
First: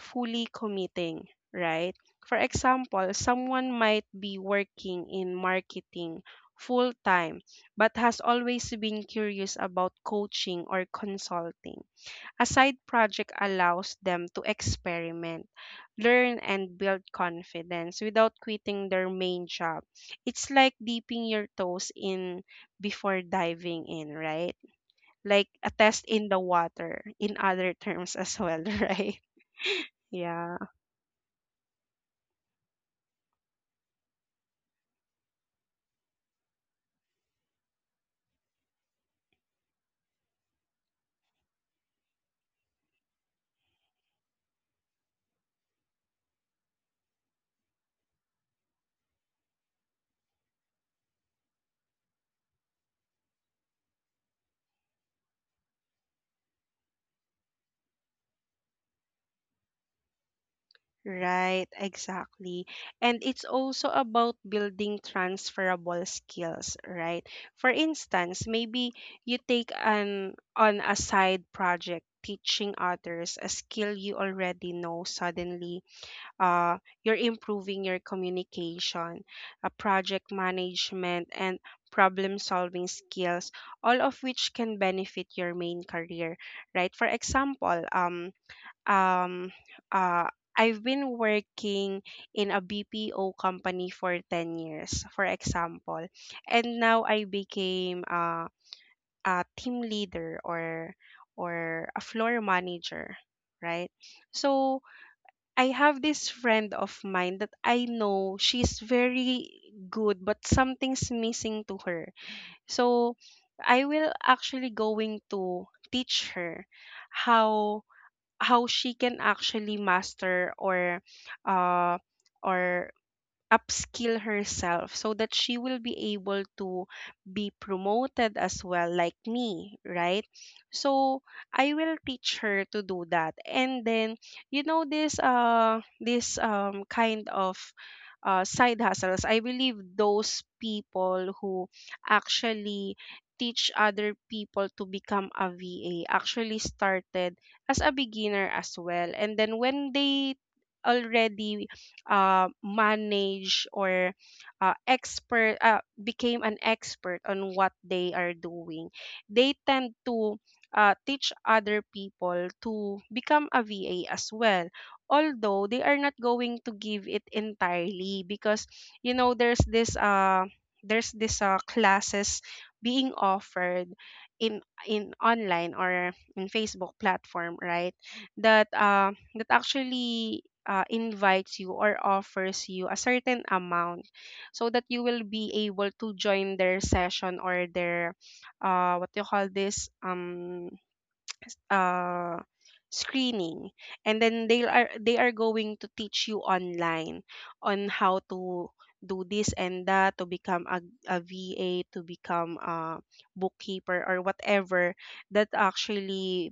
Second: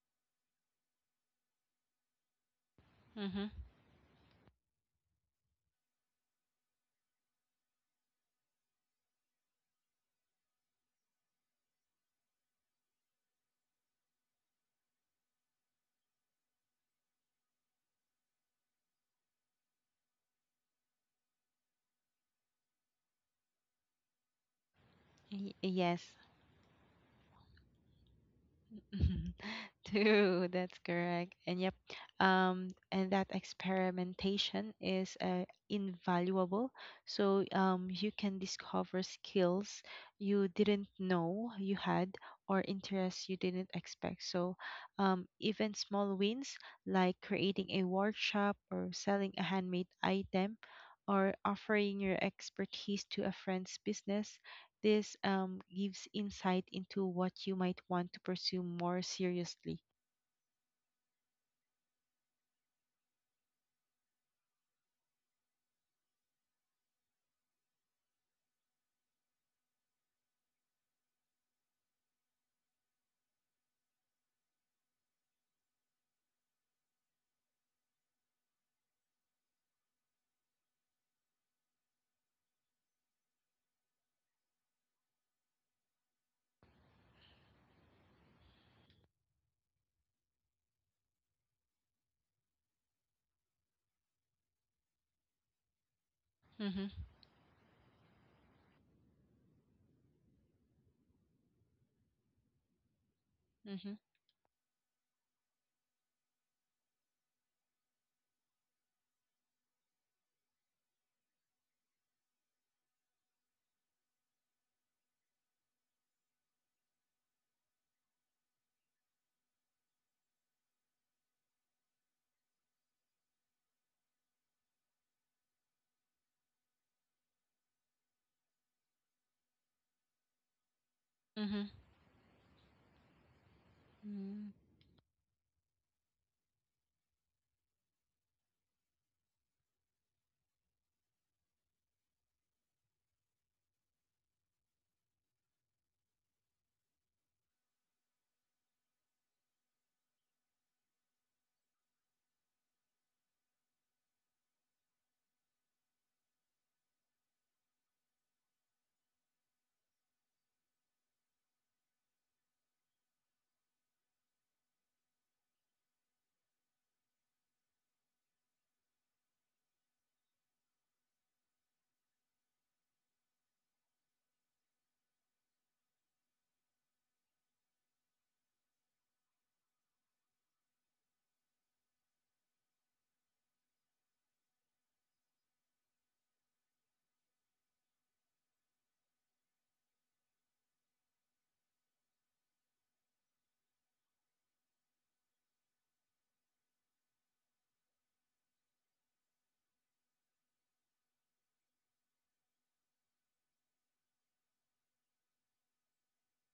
Speaker 1: fully committing, right? For example,
Speaker 2: Mhm.
Speaker 1: someone might be working in marketing full time but has always been curious about coaching or consulting. A side project allows them to experiment, learn, and build confidence without quitting their main job. It's like dipping your toes in before diving in, right? Like
Speaker 2: Y-
Speaker 1: a test
Speaker 2: yes.
Speaker 1: in the water, in other terms as well, right?
Speaker 2: True,
Speaker 1: Yeah.
Speaker 2: that's correct. And yep, and that experimentation is invaluable. So you can discover skills you didn't know you had, or interests you didn't expect. So even small wins, like creating a workshop or selling a handmade item or offering your expertise to a friend's business, this gives insight into what you might want to pursue more seriously.
Speaker 1: Right, exactly. And it's also about building transferable skills, right? For instance, maybe you take an on a side project teaching others a skill you already know. Suddenly, uh, you're improving your communication, project management and problem solving skills, all of which can benefit your main career, right? For example, um uh I've been working in a BPO company for 10 years, for example. And
Speaker 2: Mhm.
Speaker 1: now I became a team leader or a floor manager, right?
Speaker 2: Mhm.
Speaker 1: So I have this friend of mine that I know she's very good, but something's missing to her. So I will actually going to teach her how how she can actually master uh or upskill herself so that she will be able to be promoted as well like me, right? So
Speaker 2: Mhm.
Speaker 1: I will teach her to do that. And then,
Speaker 2: Mm.
Speaker 1: you know, this kind of side hustles, I believe those people who actually teach other people to become a va actually started as a beginner as well. And then when they already manage or expert became an expert on what they are doing, they tend to teach other people to become a VA as well, although they are not going to give it entirely because you know there's this classes being offered in in online or in Facebook platform, right? That that actually invites you or offers you a certain amount so that you will be able to join their session or their what do you call this, s- uh, screening. And then they are going to teach you online on how to do this and that to become a VA, to become a bookkeeper or whatever, that actually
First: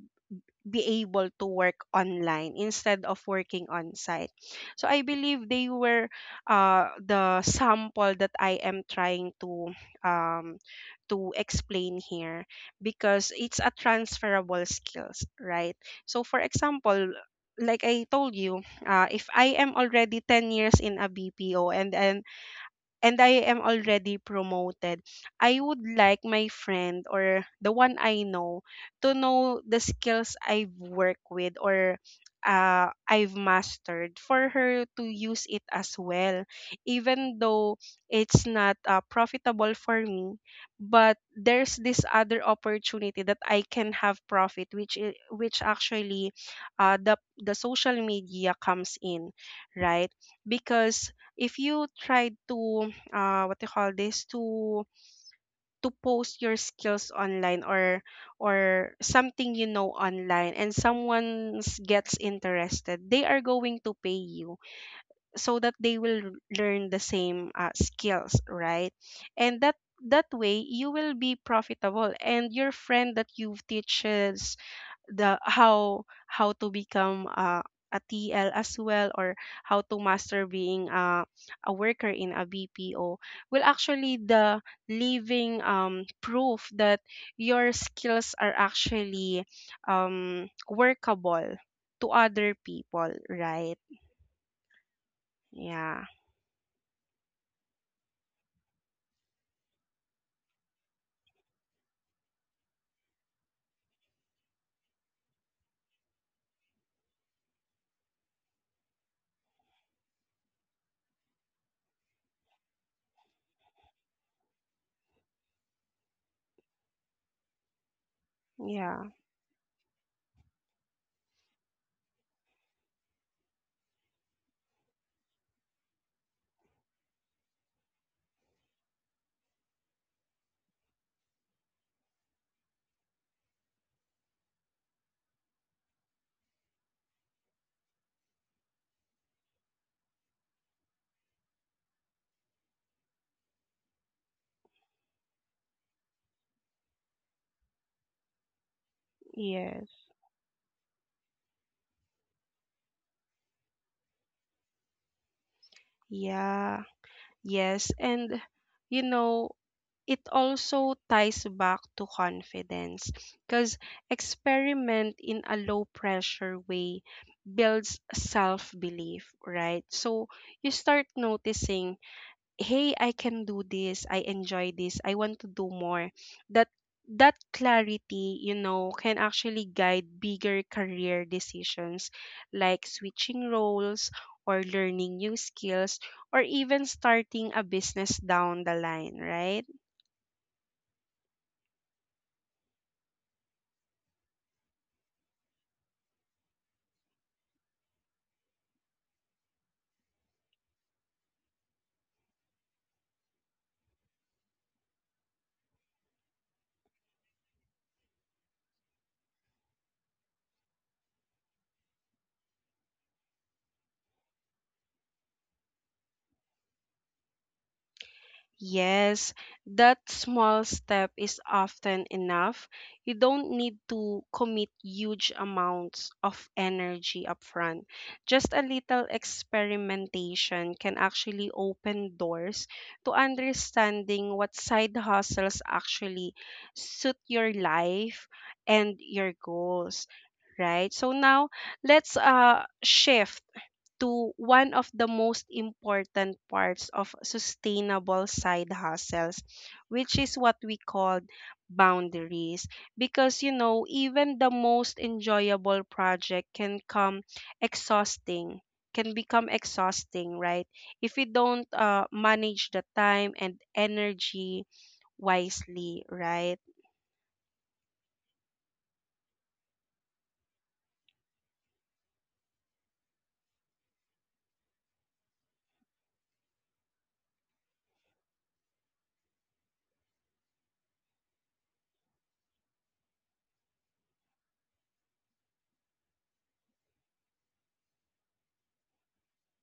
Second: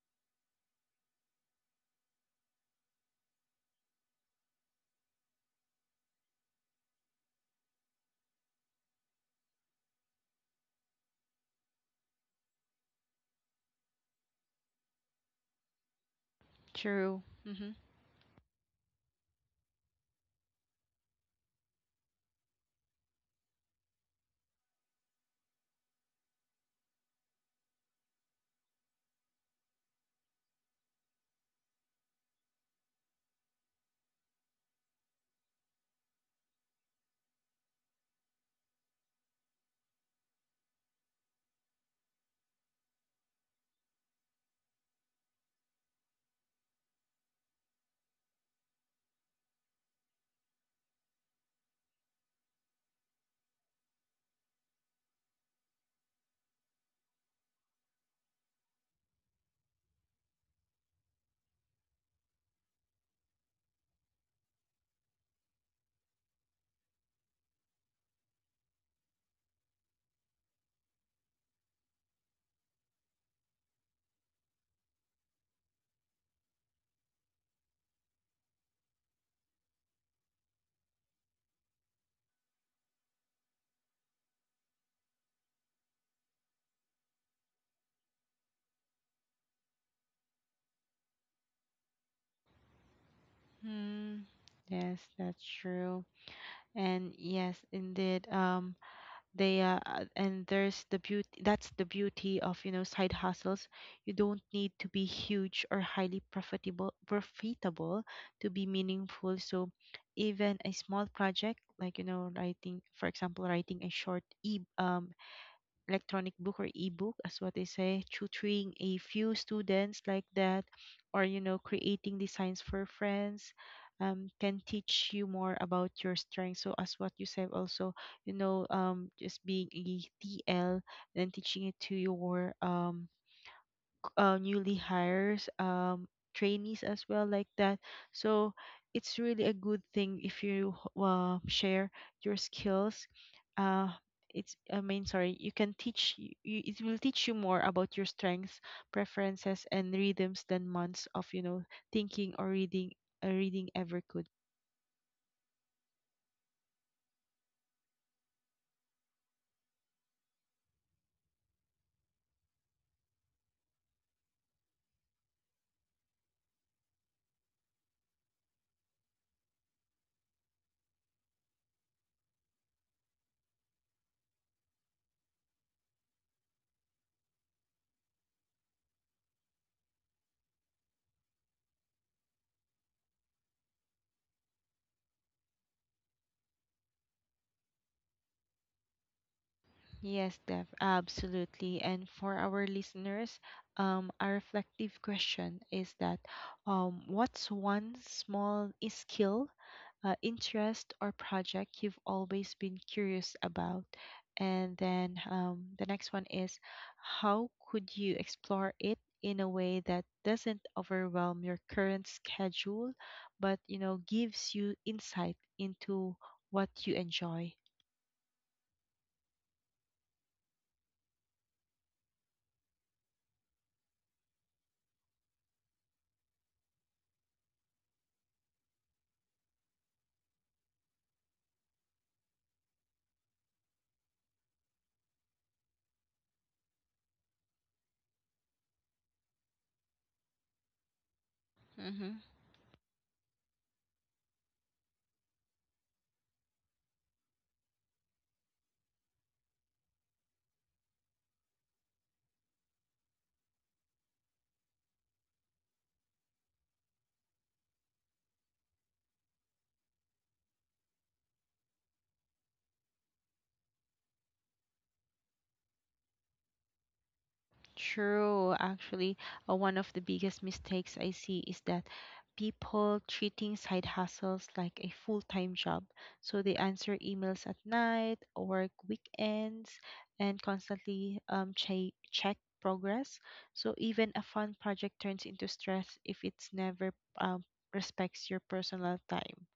Speaker 1: be able to work online instead of working on site. So I believe they were the sample that I am trying um, to explain here because it's a transferable skills, right? So for example,
Speaker 2: True. Mhm.
Speaker 1: like I told you, if I am already 10 years in a BPO and then and I am already promoted, I would like my friend or the one I know to know the skills I've worked with or I've mastered for her to use it as well. Even though it's not profitable for me, but there's this other opportunity that I can have profit, which actually the social media comes in, right? Because if you try to what they call this, to post your skills online or something, you know, online, and someone gets interested they are going to pay you so that they will learn the same skills, right? And that, that way you will be profitable and your friend that you've teaches the how to become a TL as well or how to master being a worker in a BPO will actually the living proof that your skills are actually workable to other people, right?
Speaker 2: Mm. Yes, that's
Speaker 1: Yeah.
Speaker 2: true. And yes, indeed, they and there's the beauty of, side hustles. You don't need to be huge or highly profitable to be meaningful. So even a small project, like, writing, for example, writing a short e electronic book, or ebook as what they say, tutoring a
Speaker 1: Yeah.
Speaker 2: few students like that, or creating designs for friends, can teach you more about your strength. So as what you said also, just being a T L and teaching it to your newly hires trainees as well like that. So it's really a good thing if you share your skills. uh it's, I mean, sorry, you can you, it will teach you more about your strengths, preferences, and
Speaker 1: Yes.
Speaker 2: rhythms than months of thinking or reading, reading ever could.
Speaker 1: Yeah. Yes. And you know it also ties back to confidence because experiment in a low pressure way builds self belief, right? So you start noticing, hey, I can do this, I enjoy this, I want to do more. That, that clarity, you know, can actually guide bigger career decisions like switching roles or learning new skills or even starting a business down the line, right?
Speaker 2: Yes, Dev, absolutely. And for our listeners, a reflective question is that what's one small skill, interest, or project you've always been curious about. And then the next one is how could you explore it in a way that doesn't overwhelm your current schedule, but gives you insight into what you enjoy.
Speaker 1: Yes, that small step is often enough. You don't need to commit huge amounts of energy upfront. Just a little experimentation can actually open doors to understanding what side hustles actually suit your life and your goals, right? So now let's shift to one of the most important parts of sustainable side hustles, which is what we call boundaries. Because, you know, even the most enjoyable project can come exhausting, can become exhausting, right? If we don't manage the time and energy wisely, right?
Speaker 2: True. Actually, one of the biggest mistakes I see is that people treating side hustles like a full-time job. So they answer emails at night, work weekends, and constantly check progress. So even a fun project turns into stress if it's never um, respects your personal time.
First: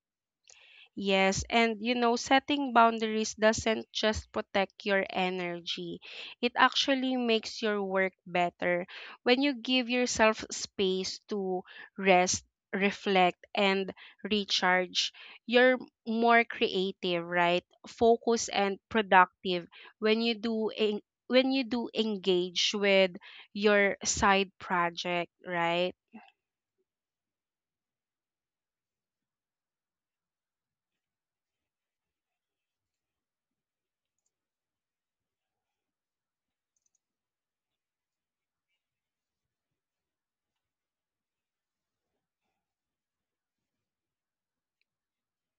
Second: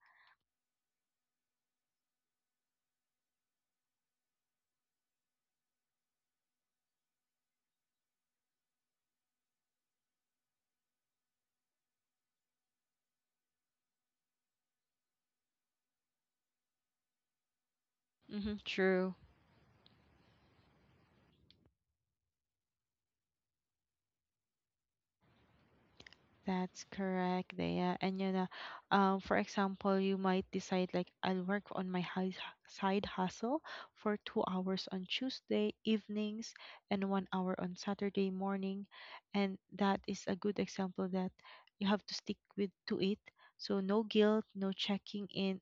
Speaker 1: Yes, and you know, setting boundaries doesn't just protect your energy. It actually makes your work better. When you give yourself space to rest, reflect, and recharge, you're more creative, right? Focused
Speaker 2: Mm-hmm,
Speaker 1: and
Speaker 2: true.
Speaker 1: productive when you do en- when you do engage with your side project, right?
Speaker 2: That's correct, Dea. And you know, for example, you might decide like, I'll work on my side hustle for 2 hours on Tuesday evenings and 1 hour on Saturday morning, and that is a good example that you have to stick with to it. So no guilt, no checking in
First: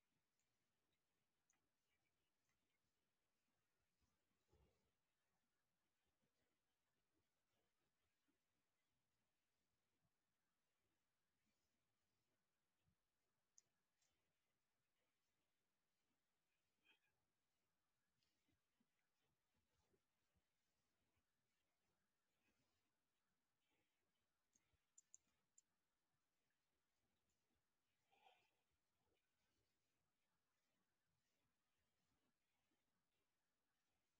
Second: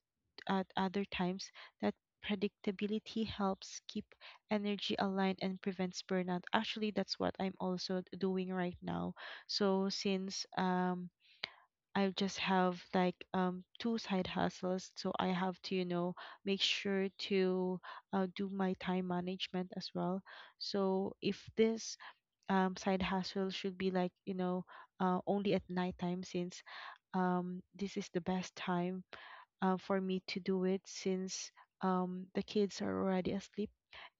Speaker 2: at other times. That predictability helps keep energy aligned and prevents burnout. Actually, that's what I'm also doing right now. So since I just have like two side hustles, so I have to, you know, make sure to do my time management as well. So if this side hustle should be like, you know, only at nighttime, since this is the best time for me to do it, since the kids are already asleep.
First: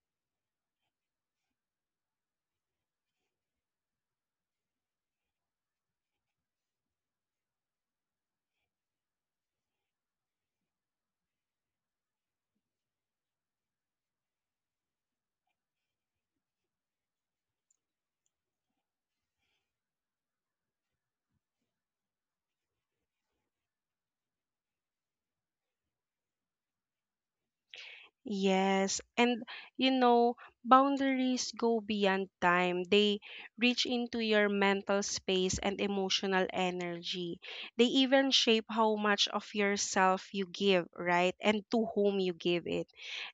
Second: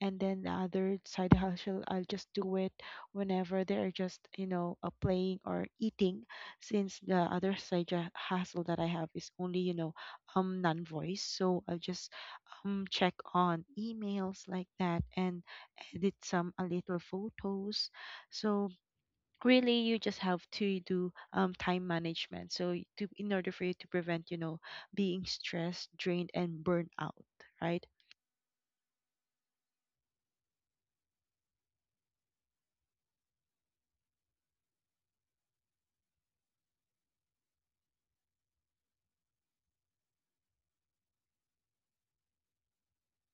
Speaker 2: And then the other side hustle, I'll just do it whenever they're just, you know, playing or eating, since the other hustle that I have is only, you know, non-voice. So I'll just check on emails like that and edit some a little photos. So really you just have to do time management. So to in order for you to prevent you know being stressed, drained, and burned out, right.
Speaker 1: Yes, and you know, boundaries go beyond time. They reach into your mental space and emotional energy. They even shape how much of yourself you give, right? And to whom you give it.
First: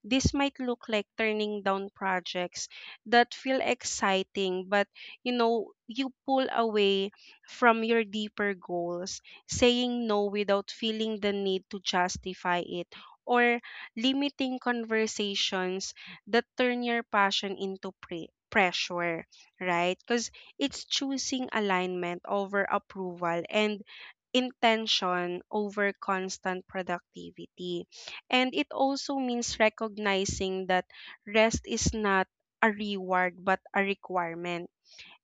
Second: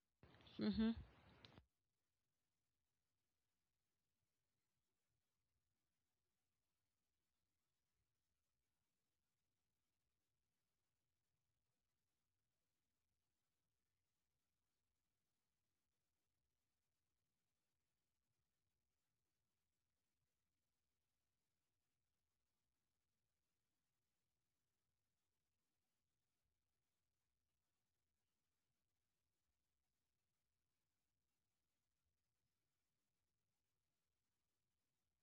Speaker 1: This might
Speaker 2: Mm-hmm.
Speaker 1: look like turning down projects that feel exciting, but you know, you pull away from your deeper goals, saying no without feeling the need to justify it. Or limiting conversations that turn your passion into pressure, right? Because it's choosing alignment over approval and intention over constant productivity. And it also means recognizing that rest is not a reward but a requirement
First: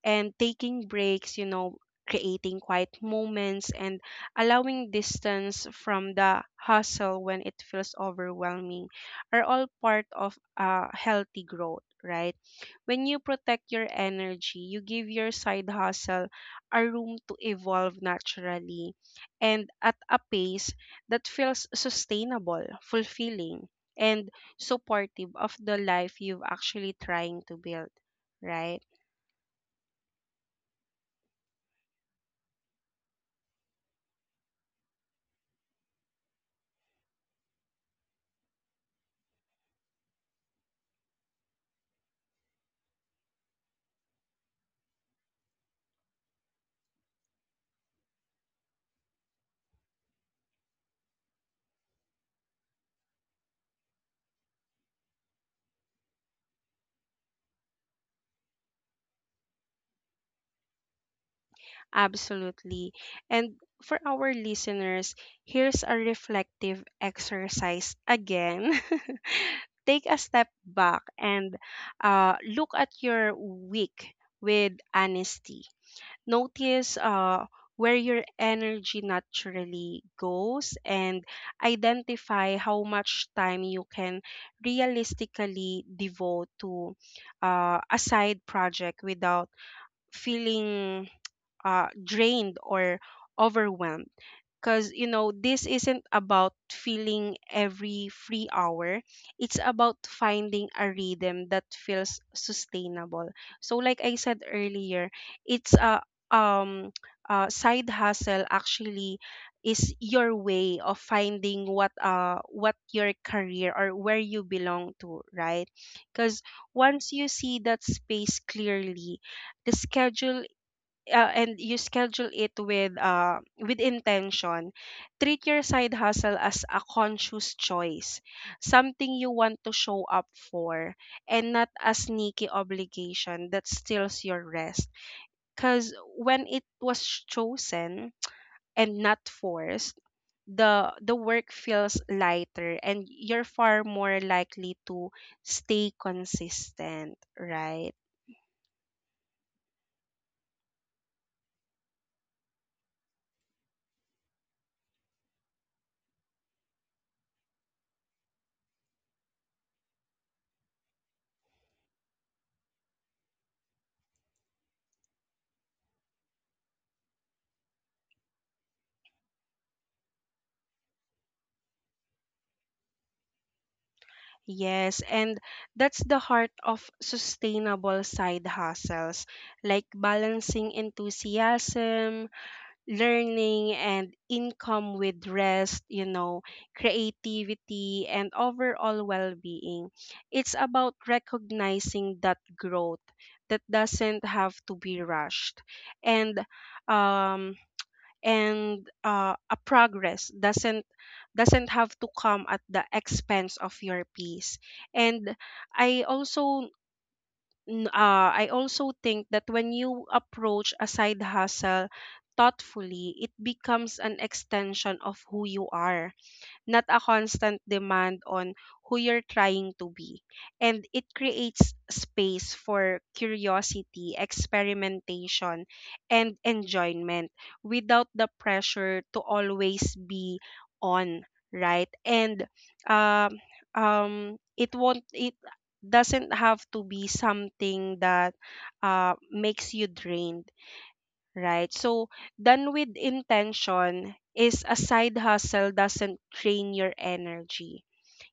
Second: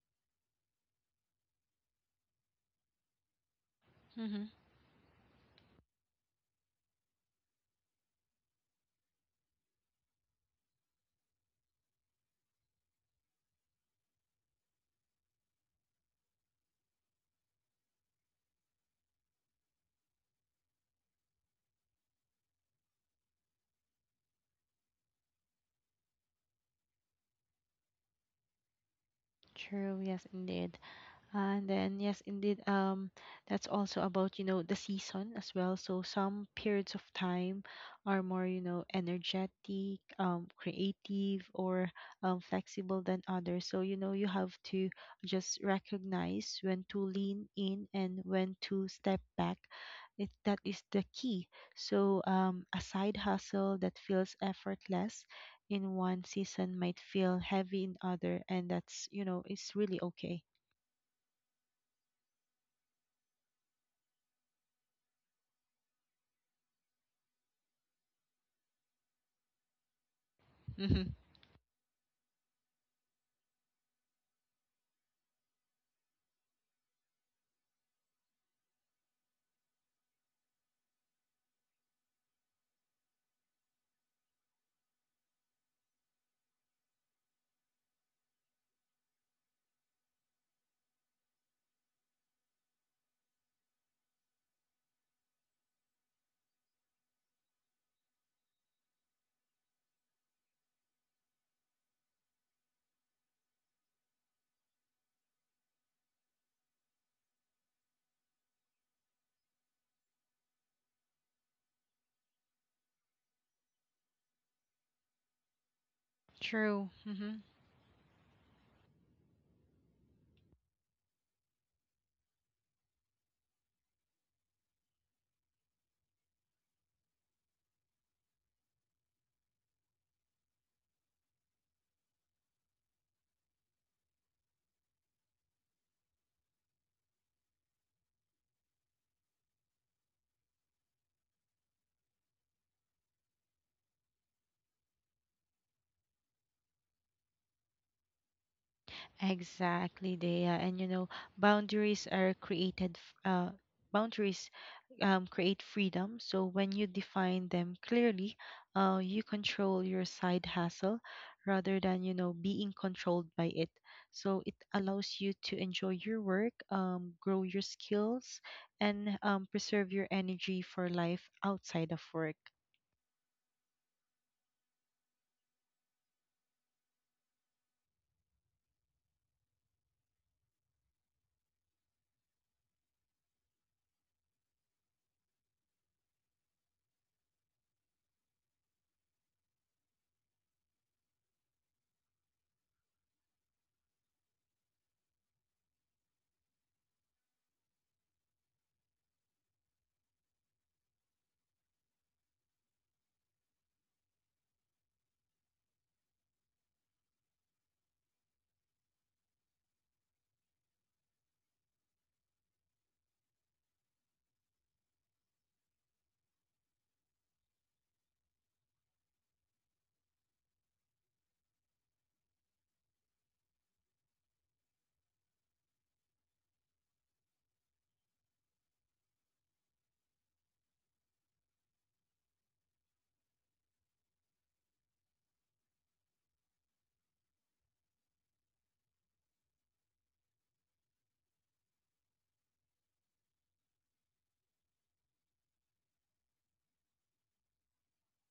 Speaker 1: and taking breaks, you know, creating quiet moments and
Speaker 2: Mm-hmm.
Speaker 1: allowing distance from the hustle when it feels overwhelming are all part of healthy growth, right? When you protect your energy, you give your side hustle a room to evolve naturally and at a pace that feels sustainable, fulfilling, and supportive of the life you've actually trying to build, right?
Speaker 2: True, yes, indeed. And then, yes, indeed, that's also about, the season as well. So some periods of time are more, energetic, creative, or flexible than others. So, you have to just recognize when to lean in and when to step back. It, that is the key. So, a side hustle that feels effortless in one season might feel heavy in other, and that's, it's really okay.
Speaker 1: Absolutely. And for our listeners, here's a reflective exercise again. Take a step back and look at your week with honesty. Notice where your energy naturally goes and identify how much time you can realistically devote to a side project without feeling drained or overwhelmed, because you know this isn't about feeling every free hour. It's about finding a rhythm that feels sustainable. So like I said earlier, it's a um side hustle actually is your way of finding what your career or where you belong to, right? Because
Speaker 2: True.
Speaker 1: once you
Speaker 2: Hmm.
Speaker 1: see that space clearly, the schedule and you schedule it with intention, treat your side hustle as a conscious choice, something you want to show up for and not a sneaky obligation that steals your rest. Because when it was chosen and not forced, the work feels lighter and you're far more likely to stay consistent, right?
Speaker 2: Exactly, Dea. And you know, boundaries are created, f- uh, boundaries create freedom. So when you define them clearly, you control your side hustle rather than, being controlled by it. So it allows you to enjoy your work, grow your skills, and preserve your energy for life outside of work.
Speaker 1: Yes, and that's the heart of sustainable side hustles, like balancing enthusiasm, learning, and income with rest, you know, creativity, and overall well being. It's about recognizing that growth that doesn't have to be rushed. And um, and A progress doesn't have to come at the expense of your peace. And I also I also think that when you approach a side hustle thoughtfully, it becomes an extension of who you are, not a constant demand on who you're trying to be. And it creates space for curiosity, experimentation, and enjoyment without the pressure to always be on, right? And um, it won't, it doesn't have to be something that makes you drained, right? So, done with intention is a side hustle doesn't drain your energy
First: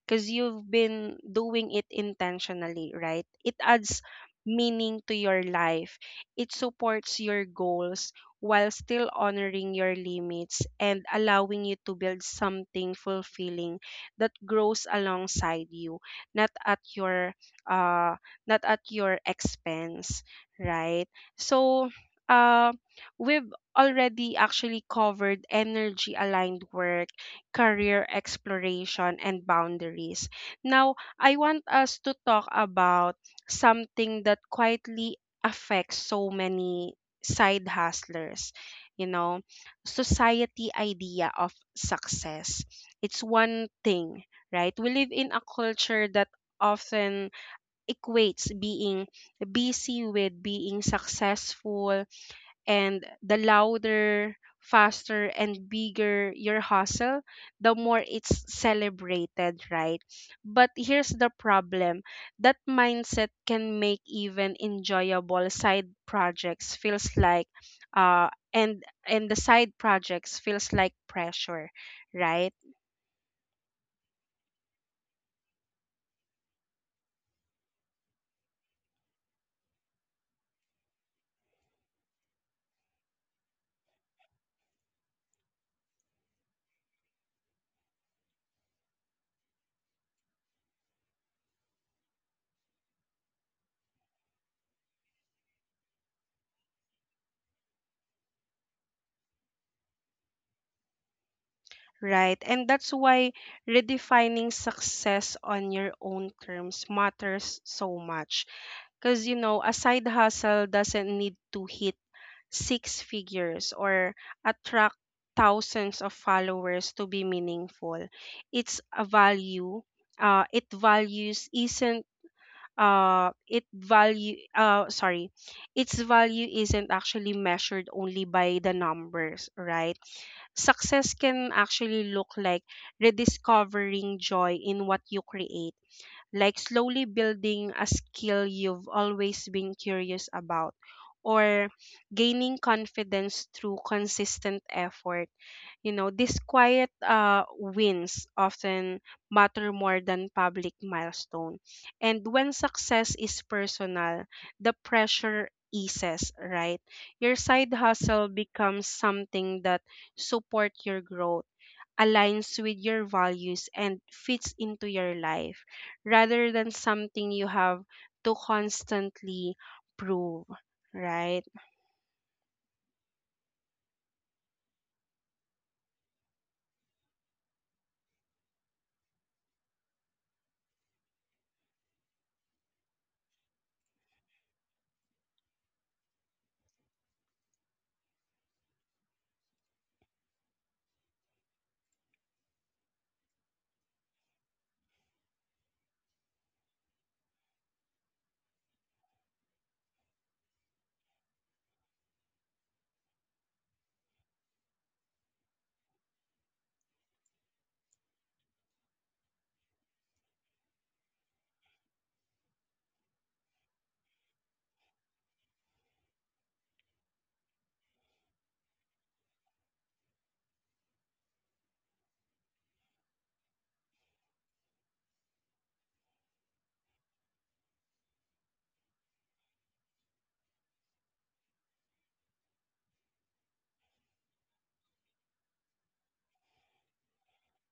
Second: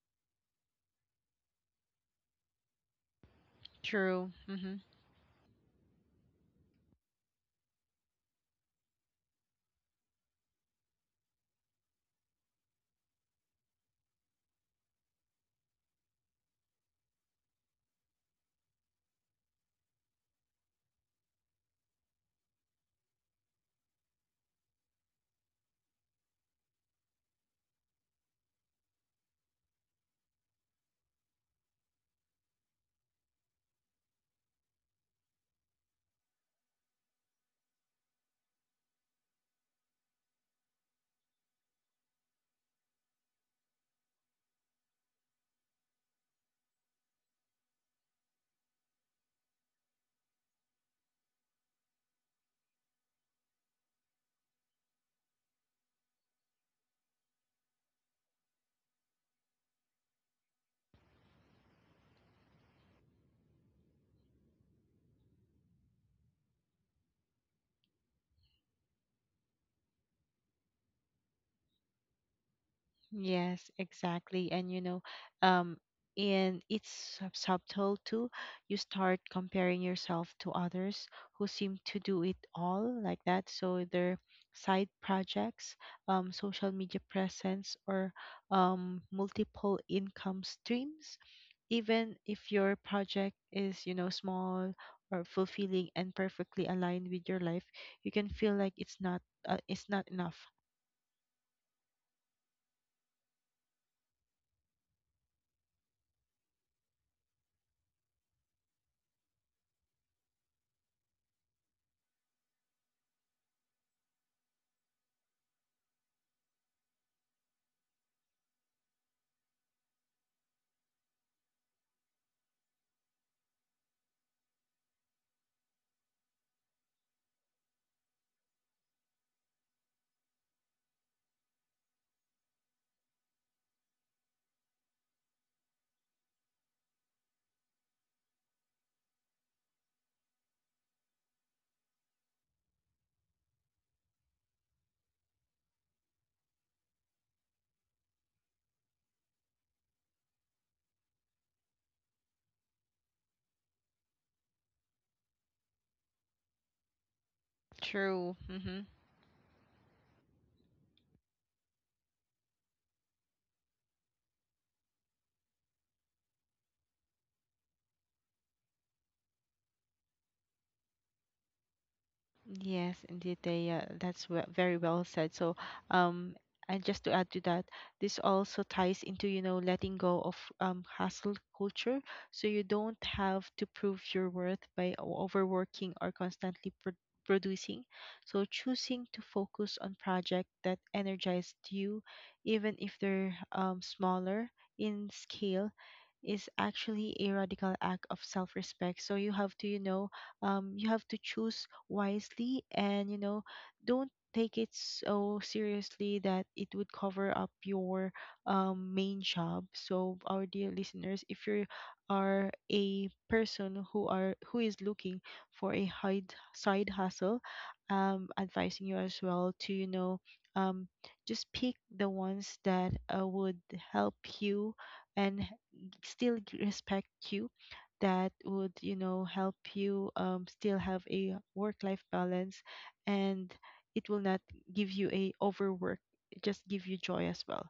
Speaker 1: because you've been doing it intentionally, right? It adds
Speaker 2: True. Hmm.
Speaker 1: meaning to your life, it supports your goals while still honoring your limits and allowing you to build something fulfilling that grows alongside you, not at your not at your expense, right? So uh we've already actually covered energy aligned work, career exploration, and boundaries. Now, I want us to talk about something that quietly affects so many side hustlers, you know, society idea of success. It's one thing, right? We live in a culture that often equates being busy with being successful, and the louder, faster, and bigger your hustle, the more it's celebrated, right? But here's the problem, that mindset can make even enjoyable side projects feels like and the side projects feels like pressure, right?
Speaker 2: Yes, exactly. And you know, um, and subtle too. You start comparing yourself to others who seem to do it all like that. So their side projects, social media presence, or multiple income streams. Even if your project is, small or fulfilling and perfectly aligned with your life, you can feel like it's not enough.
Speaker 1: Right. And that's why redefining success on your own terms matters so much. Because, you know, a side hustle doesn't need to hit six figures or attract thousands of followers to be meaningful. It's a value. It values isn't it value sorry, its value isn't actually measured only by the numbers, right? Success can actually look like rediscovering joy in what you create, like slowly building a skill you've always been curious about, or gaining confidence through consistent effort. You know, these quiet wins often matter more than public milestone. And when success is personal, the pressure eases, right? Your side hustle
Speaker 2: True.
Speaker 1: becomes something that support your growth, aligns with your values, and fits into your life, rather than something you have to constantly prove, right?
Speaker 2: Yes, indeed, very well said. So, um, and just to add to that, this also ties into, letting go of hustle culture. So you don't have to prove your worth by overworking or constantly producing. So choosing to focus on projects that energized you, even if they're smaller in scale is actually a radical act of self-respect. So you have to, you know, you have to choose wisely. And you know, don't take it so seriously that it would cover up your main job. So our dear listeners, if you are a person who is looking for a side hustle, advising you as well to, you know, um just pick the ones that would help you and still respect you, that would, you know, help you still have a work life balance, and it will not give you a overwork, it just give you joy as well.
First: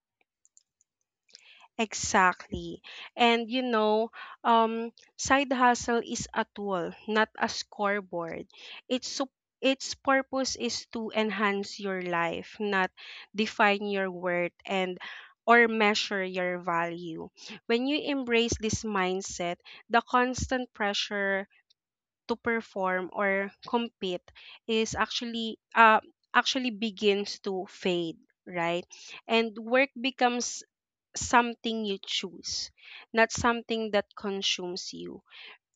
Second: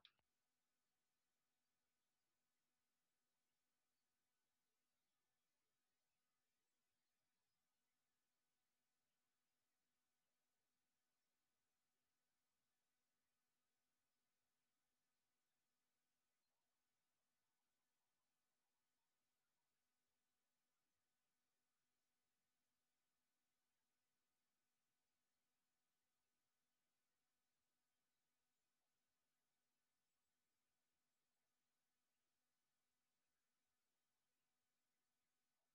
Speaker 1: Exactly. And you know, um, side hustle is a tool, not a scoreboard. It's sup- its purpose is to enhance your life, not define your worth and or measure your value. When you embrace this mindset, the constant pressure to perform or compete is actually begins to fade, right? And work becomes something you choose, not something that consumes you.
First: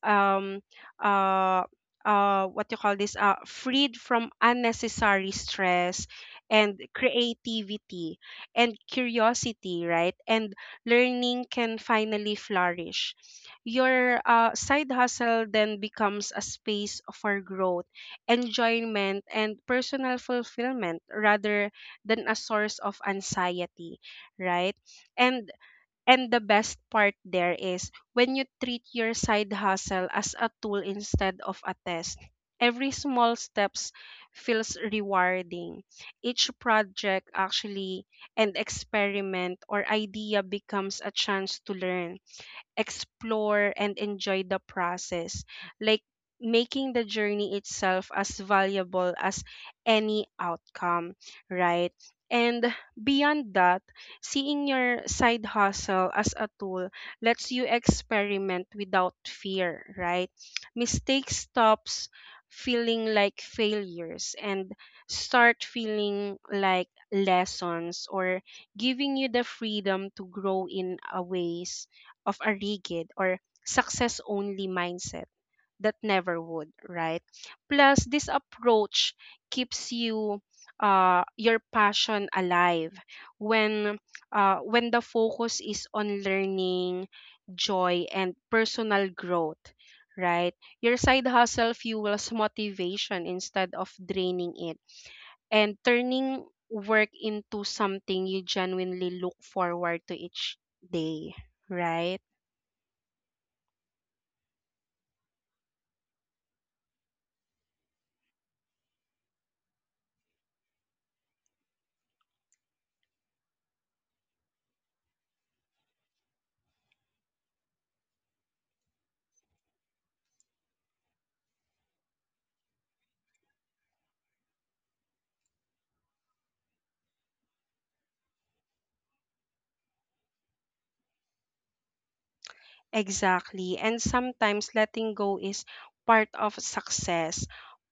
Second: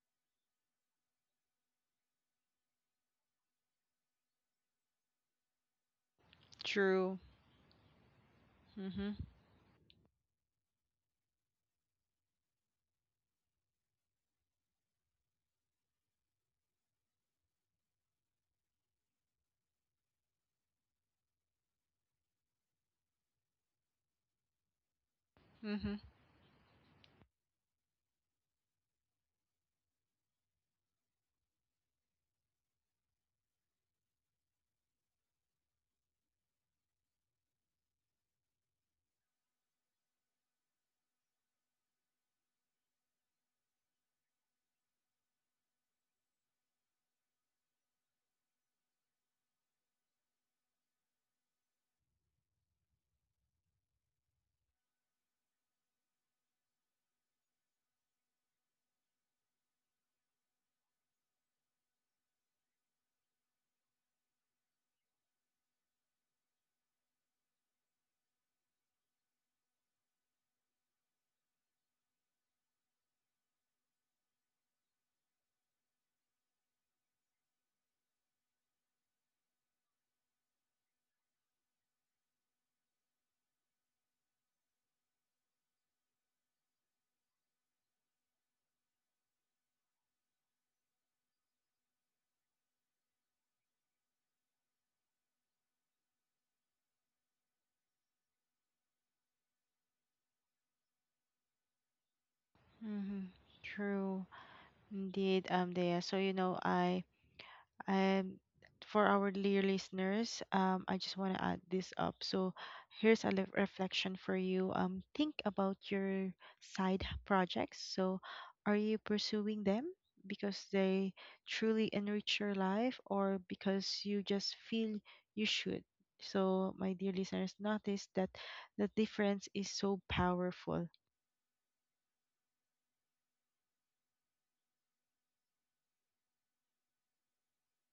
Speaker 1: Um, uh, what you call this? Freed from unnecessary stress, and
Speaker 2: True.
Speaker 1: creativity and
Speaker 2: Mhm.
Speaker 1: curiosity, right? And learning can finally flourish. Your side hustle then becomes a space for growth, enjoyment, and personal fulfillment rather than a source of anxiety, right? And
Speaker 2: Mhm.
Speaker 1: the best part there is when you treat your side hustle as a tool instead of a test. Every small steps feels rewarding. Each project actually and experiment or idea becomes a chance to learn, explore and enjoy the process, like making the journey itself as valuable as any outcome, right? And beyond that, seeing your side hustle as a tool lets you experiment without fear, right? Mistake stops feeling like failures and start feeling like lessons, or giving you the freedom to grow in a ways of a rigid or success only mindset that never would, right? Plus, this approach keeps you your passion alive when when the focus is on learning, joy, and personal growth, right? Your side hustle fuels motivation instead of draining it and turning work into something you genuinely look forward to each day, right?
Speaker 2: Mhm. True. Indeed, Dea. So you know, I And for our dear listeners, I just want to add this up. So here's a reflection for you. Think about your side projects. So are you pursuing them because they truly enrich your life, or because you just feel you should? So my dear listeners, notice that the difference is so powerful.
Speaker 1: Exactly. And sometimes letting go is part of success.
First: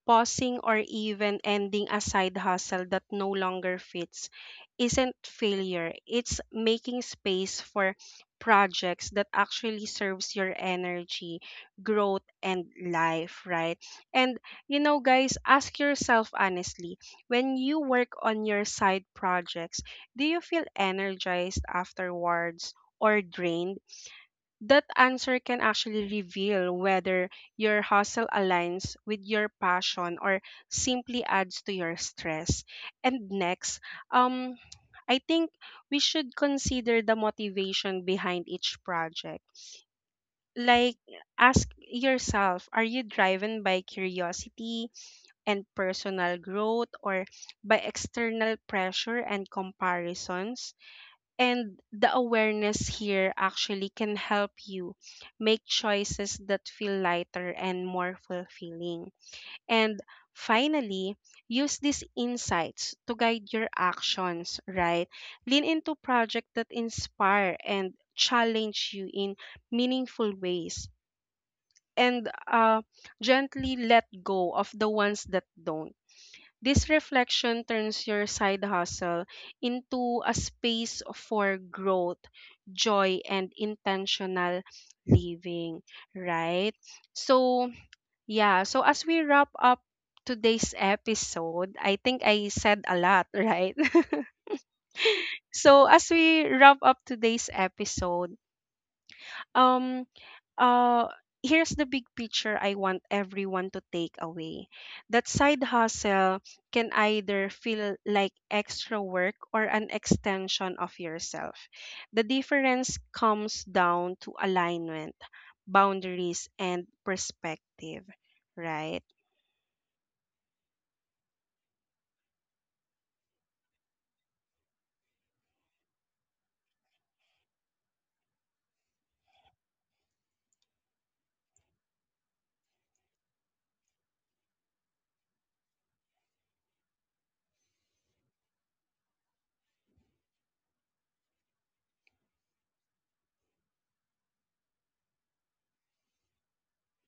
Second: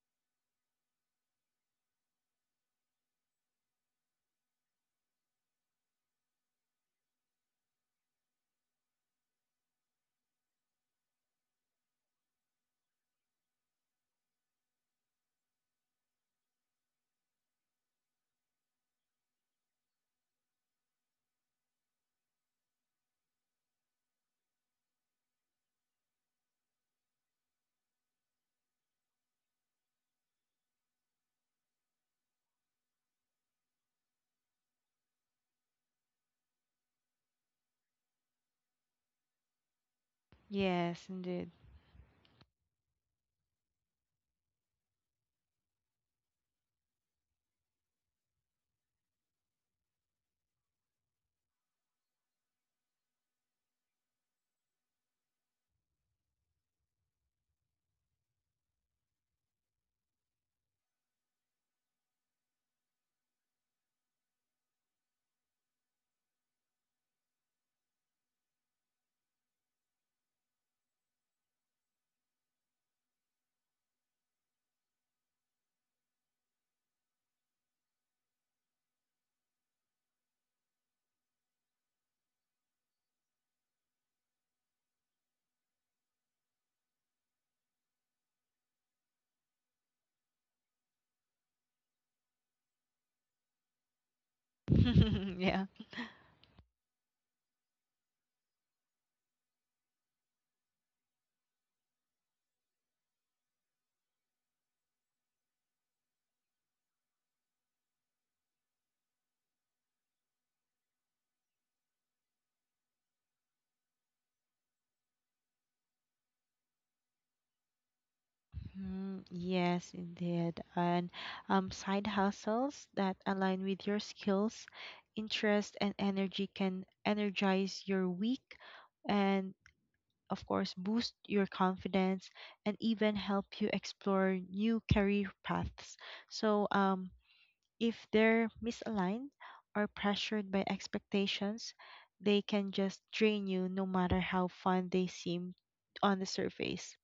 Speaker 1: Pausing or even ending a side hustle that no longer fits isn't failure. It's making space for projects that actually serves your energy, growth and life, right? And you know guys, ask yourself honestly, when you work on your side projects, do you feel energized afterwards or drained? That answer can actually reveal whether your hustle aligns with your passion or simply adds to your stress. And next, um, I think we should consider the motivation behind each project. Like,
Speaker 2: Yes, indeed.
Speaker 1: ask yourself, are you driven by curiosity and personal growth or by external pressure and comparisons? And the awareness here actually can help you make choices that feel lighter and more fulfilling. And finally, use these insights to guide your actions, right? Lean into projects that inspire and challenge you in meaningful ways. And gently let go of the ones that don't. This reflection turns your side hustle into a space for growth, joy, and intentional living, right? So, yeah, so as we wrap up today's episode, I think I said a lot, right?
Speaker 2: Yeah.
Speaker 1: So, as we wrap up today's episode, um uh here's the big picture I want everyone to take away. That side hustle can either feel like extra work or an extension of yourself. The difference comes down to alignment, boundaries and perspective, right?
Speaker 2: Mm, yes, indeed. And side hustles that align with your skills, interest, and energy can energize your week and, of course, boost your confidence and even help you explore new career paths. So, if they're misaligned or pressured by expectations, they can just drain you no matter how fun they seem on the surface.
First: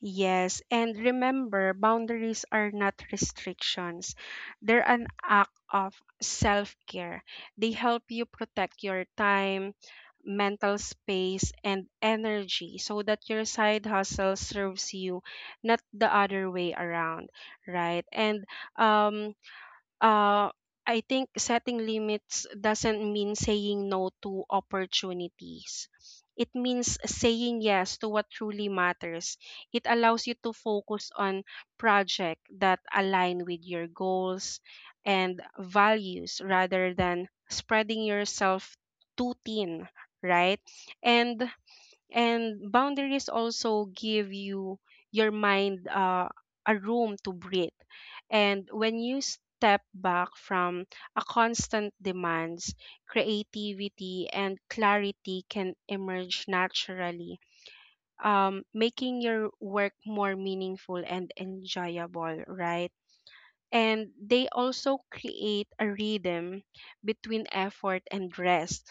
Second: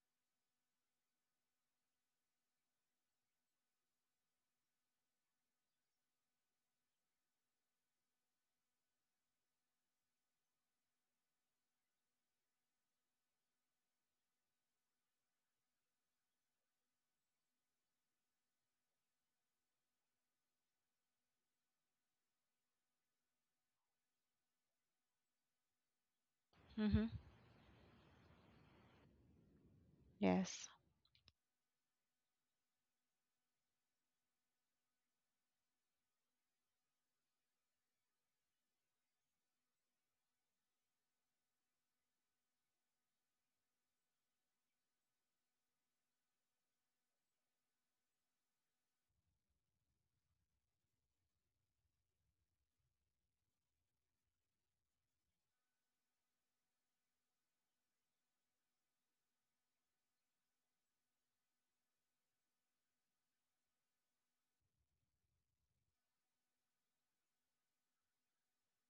Speaker 1: Yes, and remember, boundaries are not restrictions. They're an act of self care. They help you protect your time, mental space, and energy so that your side hustle serves you, not the other way around, right? And um, uh, I think setting limits doesn't mean saying no to opportunities. It means
Speaker 2: Mm-hmm.
Speaker 1: saying yes to what truly matters. It allows you to
Speaker 2: Yes.
Speaker 1: focus on projects that align with your goals and values rather than spreading yourself too thin, right? And boundaries also give you your mind a room to breathe. And when you step back from a constant demands, creativity and clarity can emerge naturally, making your work more meaningful and enjoyable, right? And they also create a rhythm between effort and rest,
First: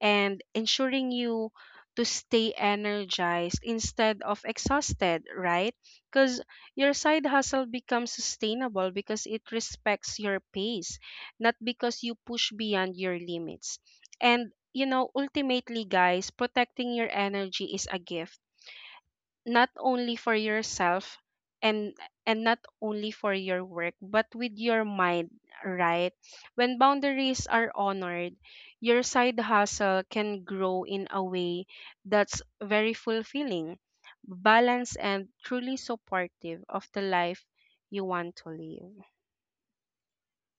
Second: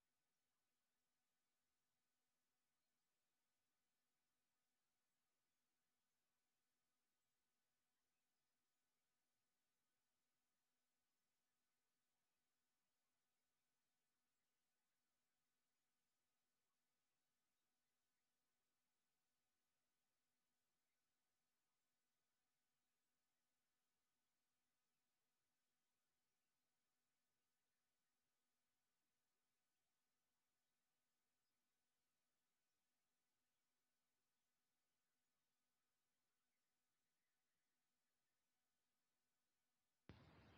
Speaker 1: and ensuring you to stay energized instead of exhausted, right? Because your side hustle becomes sustainable because it respects your pace, not because you push beyond your limits. And you know ultimately guys, protecting your energy is a gift, not only for yourself, and not only for your work but with your mind, right? When boundaries are honored, your side hustle can grow in a way that's very fulfilling, balanced and truly supportive of the life you want to live.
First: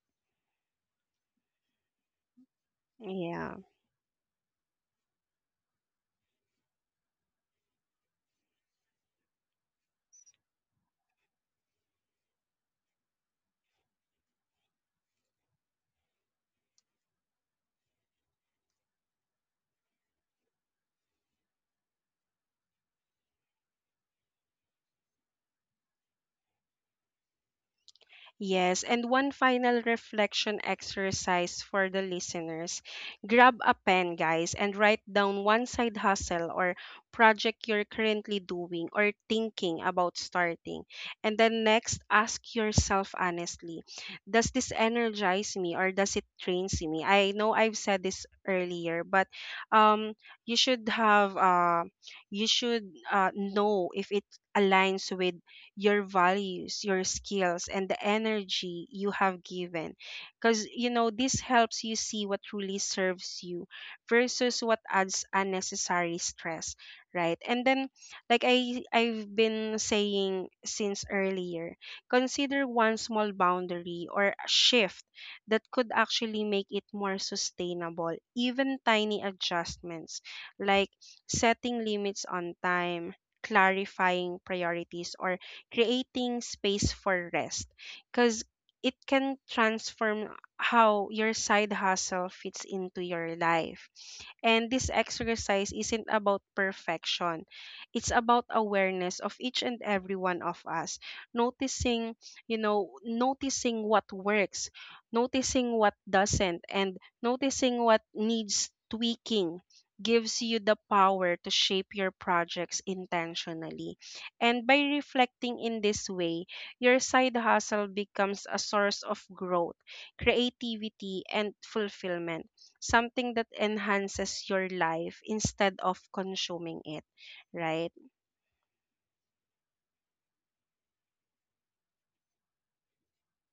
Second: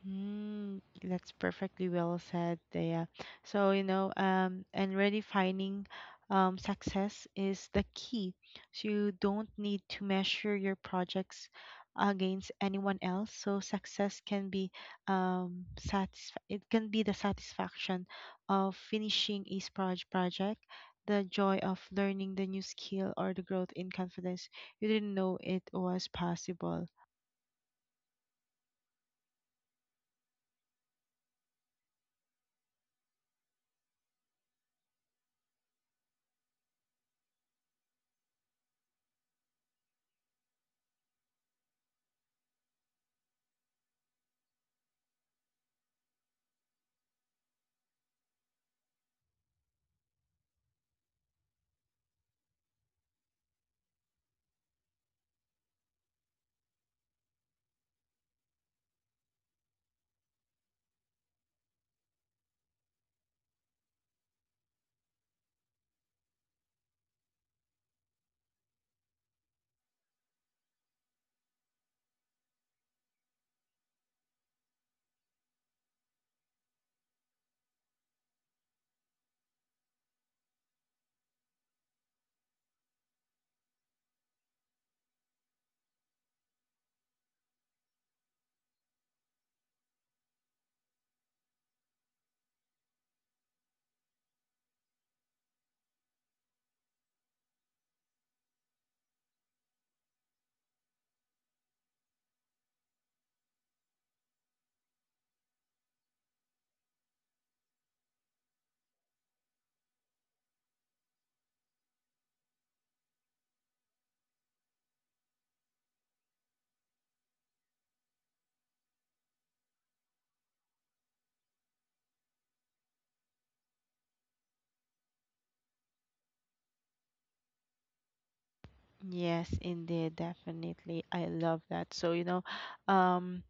Speaker 2: Mm, that's perfectly well said, Dea.
Speaker 1: Yeah.
Speaker 2: So, you know, and redefining success is the key. So you don't need to measure your projects against anyone else. So success can be satisf it can be the satisfaction of finishing a project, the joy of learning the new skill, or the growth in confidence you didn't know it was possible.
Speaker 1: Yes, and one final reflection exercise for the listeners. Grab a pen, guys, and write down one side hustle or project you're currently doing or thinking about starting. And then next, ask yourself honestly, does this energize me or does it drain me? I know I've said this earlier, but um, you should have you should know if it aligns with your values, your skills, and the energy you have given. Because, you know, this helps you see what truly serves you versus what adds unnecessary stress, right? And then, like I've been saying since earlier, consider one small boundary or a shift that could actually make it more sustainable. Even tiny adjustments like setting limits on time, clarifying priorities, or creating space for rest, because it can transform how your side hustle fits into your life. And this exercise isn't about perfection, it's about awareness of each and every one of us. Noticing, you know, noticing what works, noticing what doesn't, and noticing what needs tweaking gives you the power to shape your projects intentionally. And by reflecting in this way, your side hustle becomes a source of growth, creativity, and fulfillment, something that enhances your life instead of consuming it, right?
Speaker 2: Yes, indeed, definitely. I love that. So, you know, um,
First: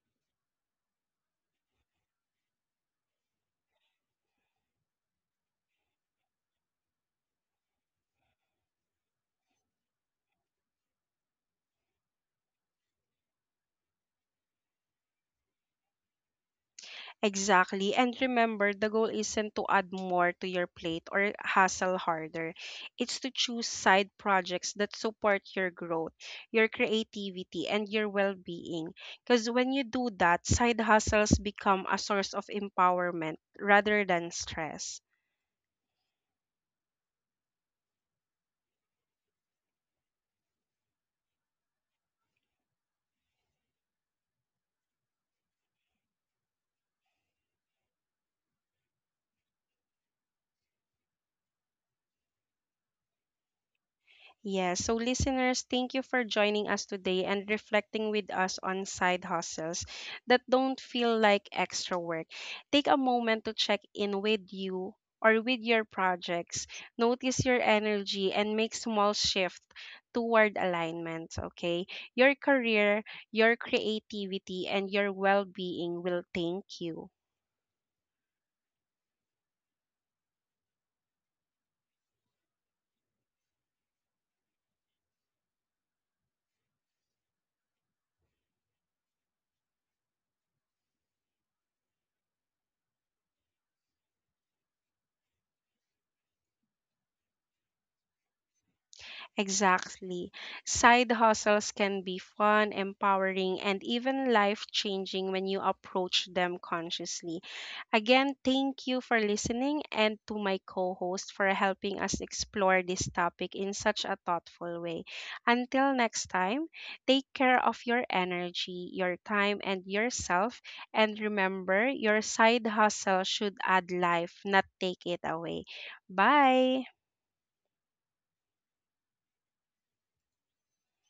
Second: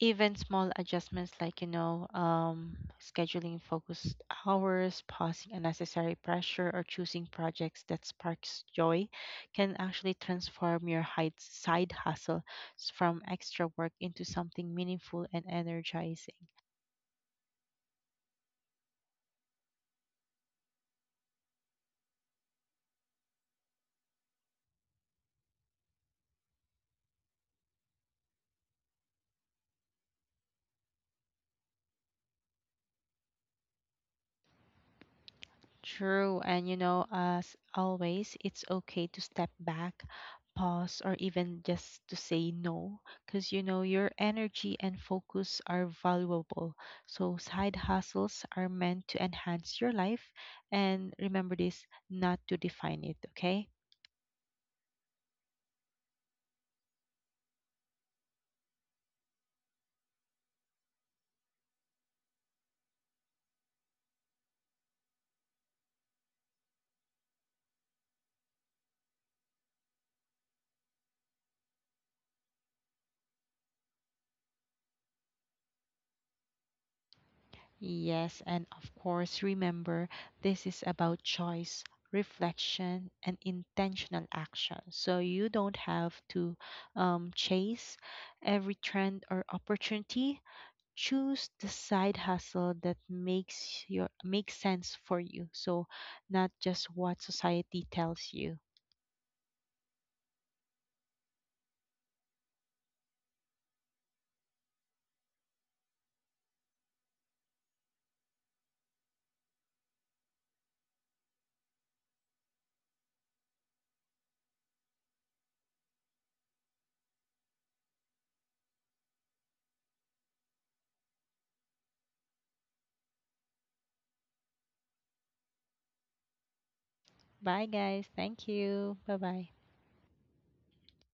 Speaker 2: even small adjustments like, you know, scheduling focused hours, pausing unnecessary pressure, or choosing projects that sparks joy can actually transform your side hustle from extra work into something meaningful and energizing.
Speaker 1: Exactly. And remember, the goal isn't to add more to your plate or hustle harder. It's to choose side projects that support your growth, your creativity, and your well being. Because when you do that, side hustles become a source of empowerment rather than stress.
Speaker 2: True, and you know, as always, it's okay to step back, pause, or even just to say no, because you know your energy and focus are valuable. So, side hustles are meant to enhance your life, and remember this, not to define it, okay?
Speaker 1: Yes. So, listeners, thank you for joining us today and reflecting with us on side hustles that don't feel like extra work. Take a moment to check in with you or with your projects. Notice your energy and make small shift toward alignment, okay? Your career, your creativity, and your well-being will thank you.
Speaker 2: Yes, and of course, remember this is about choice, reflection, and intentional action. So you don't have to chase every trend or opportunity. Choose the side hustle that makes sense for you. So not just what society tells you.
Speaker 1: Exactly. Side hustles can be fun, empowering, and even life changing when you approach them consciously. Again, thank you for listening and to my co host for helping us explore this topic in such a thoughtful way. Until next time, take care of your energy, your time, and yourself. And remember, your side hustle should add life, not take it away. Bye.
Speaker 2: Bye guys. Thank you. Bye bye.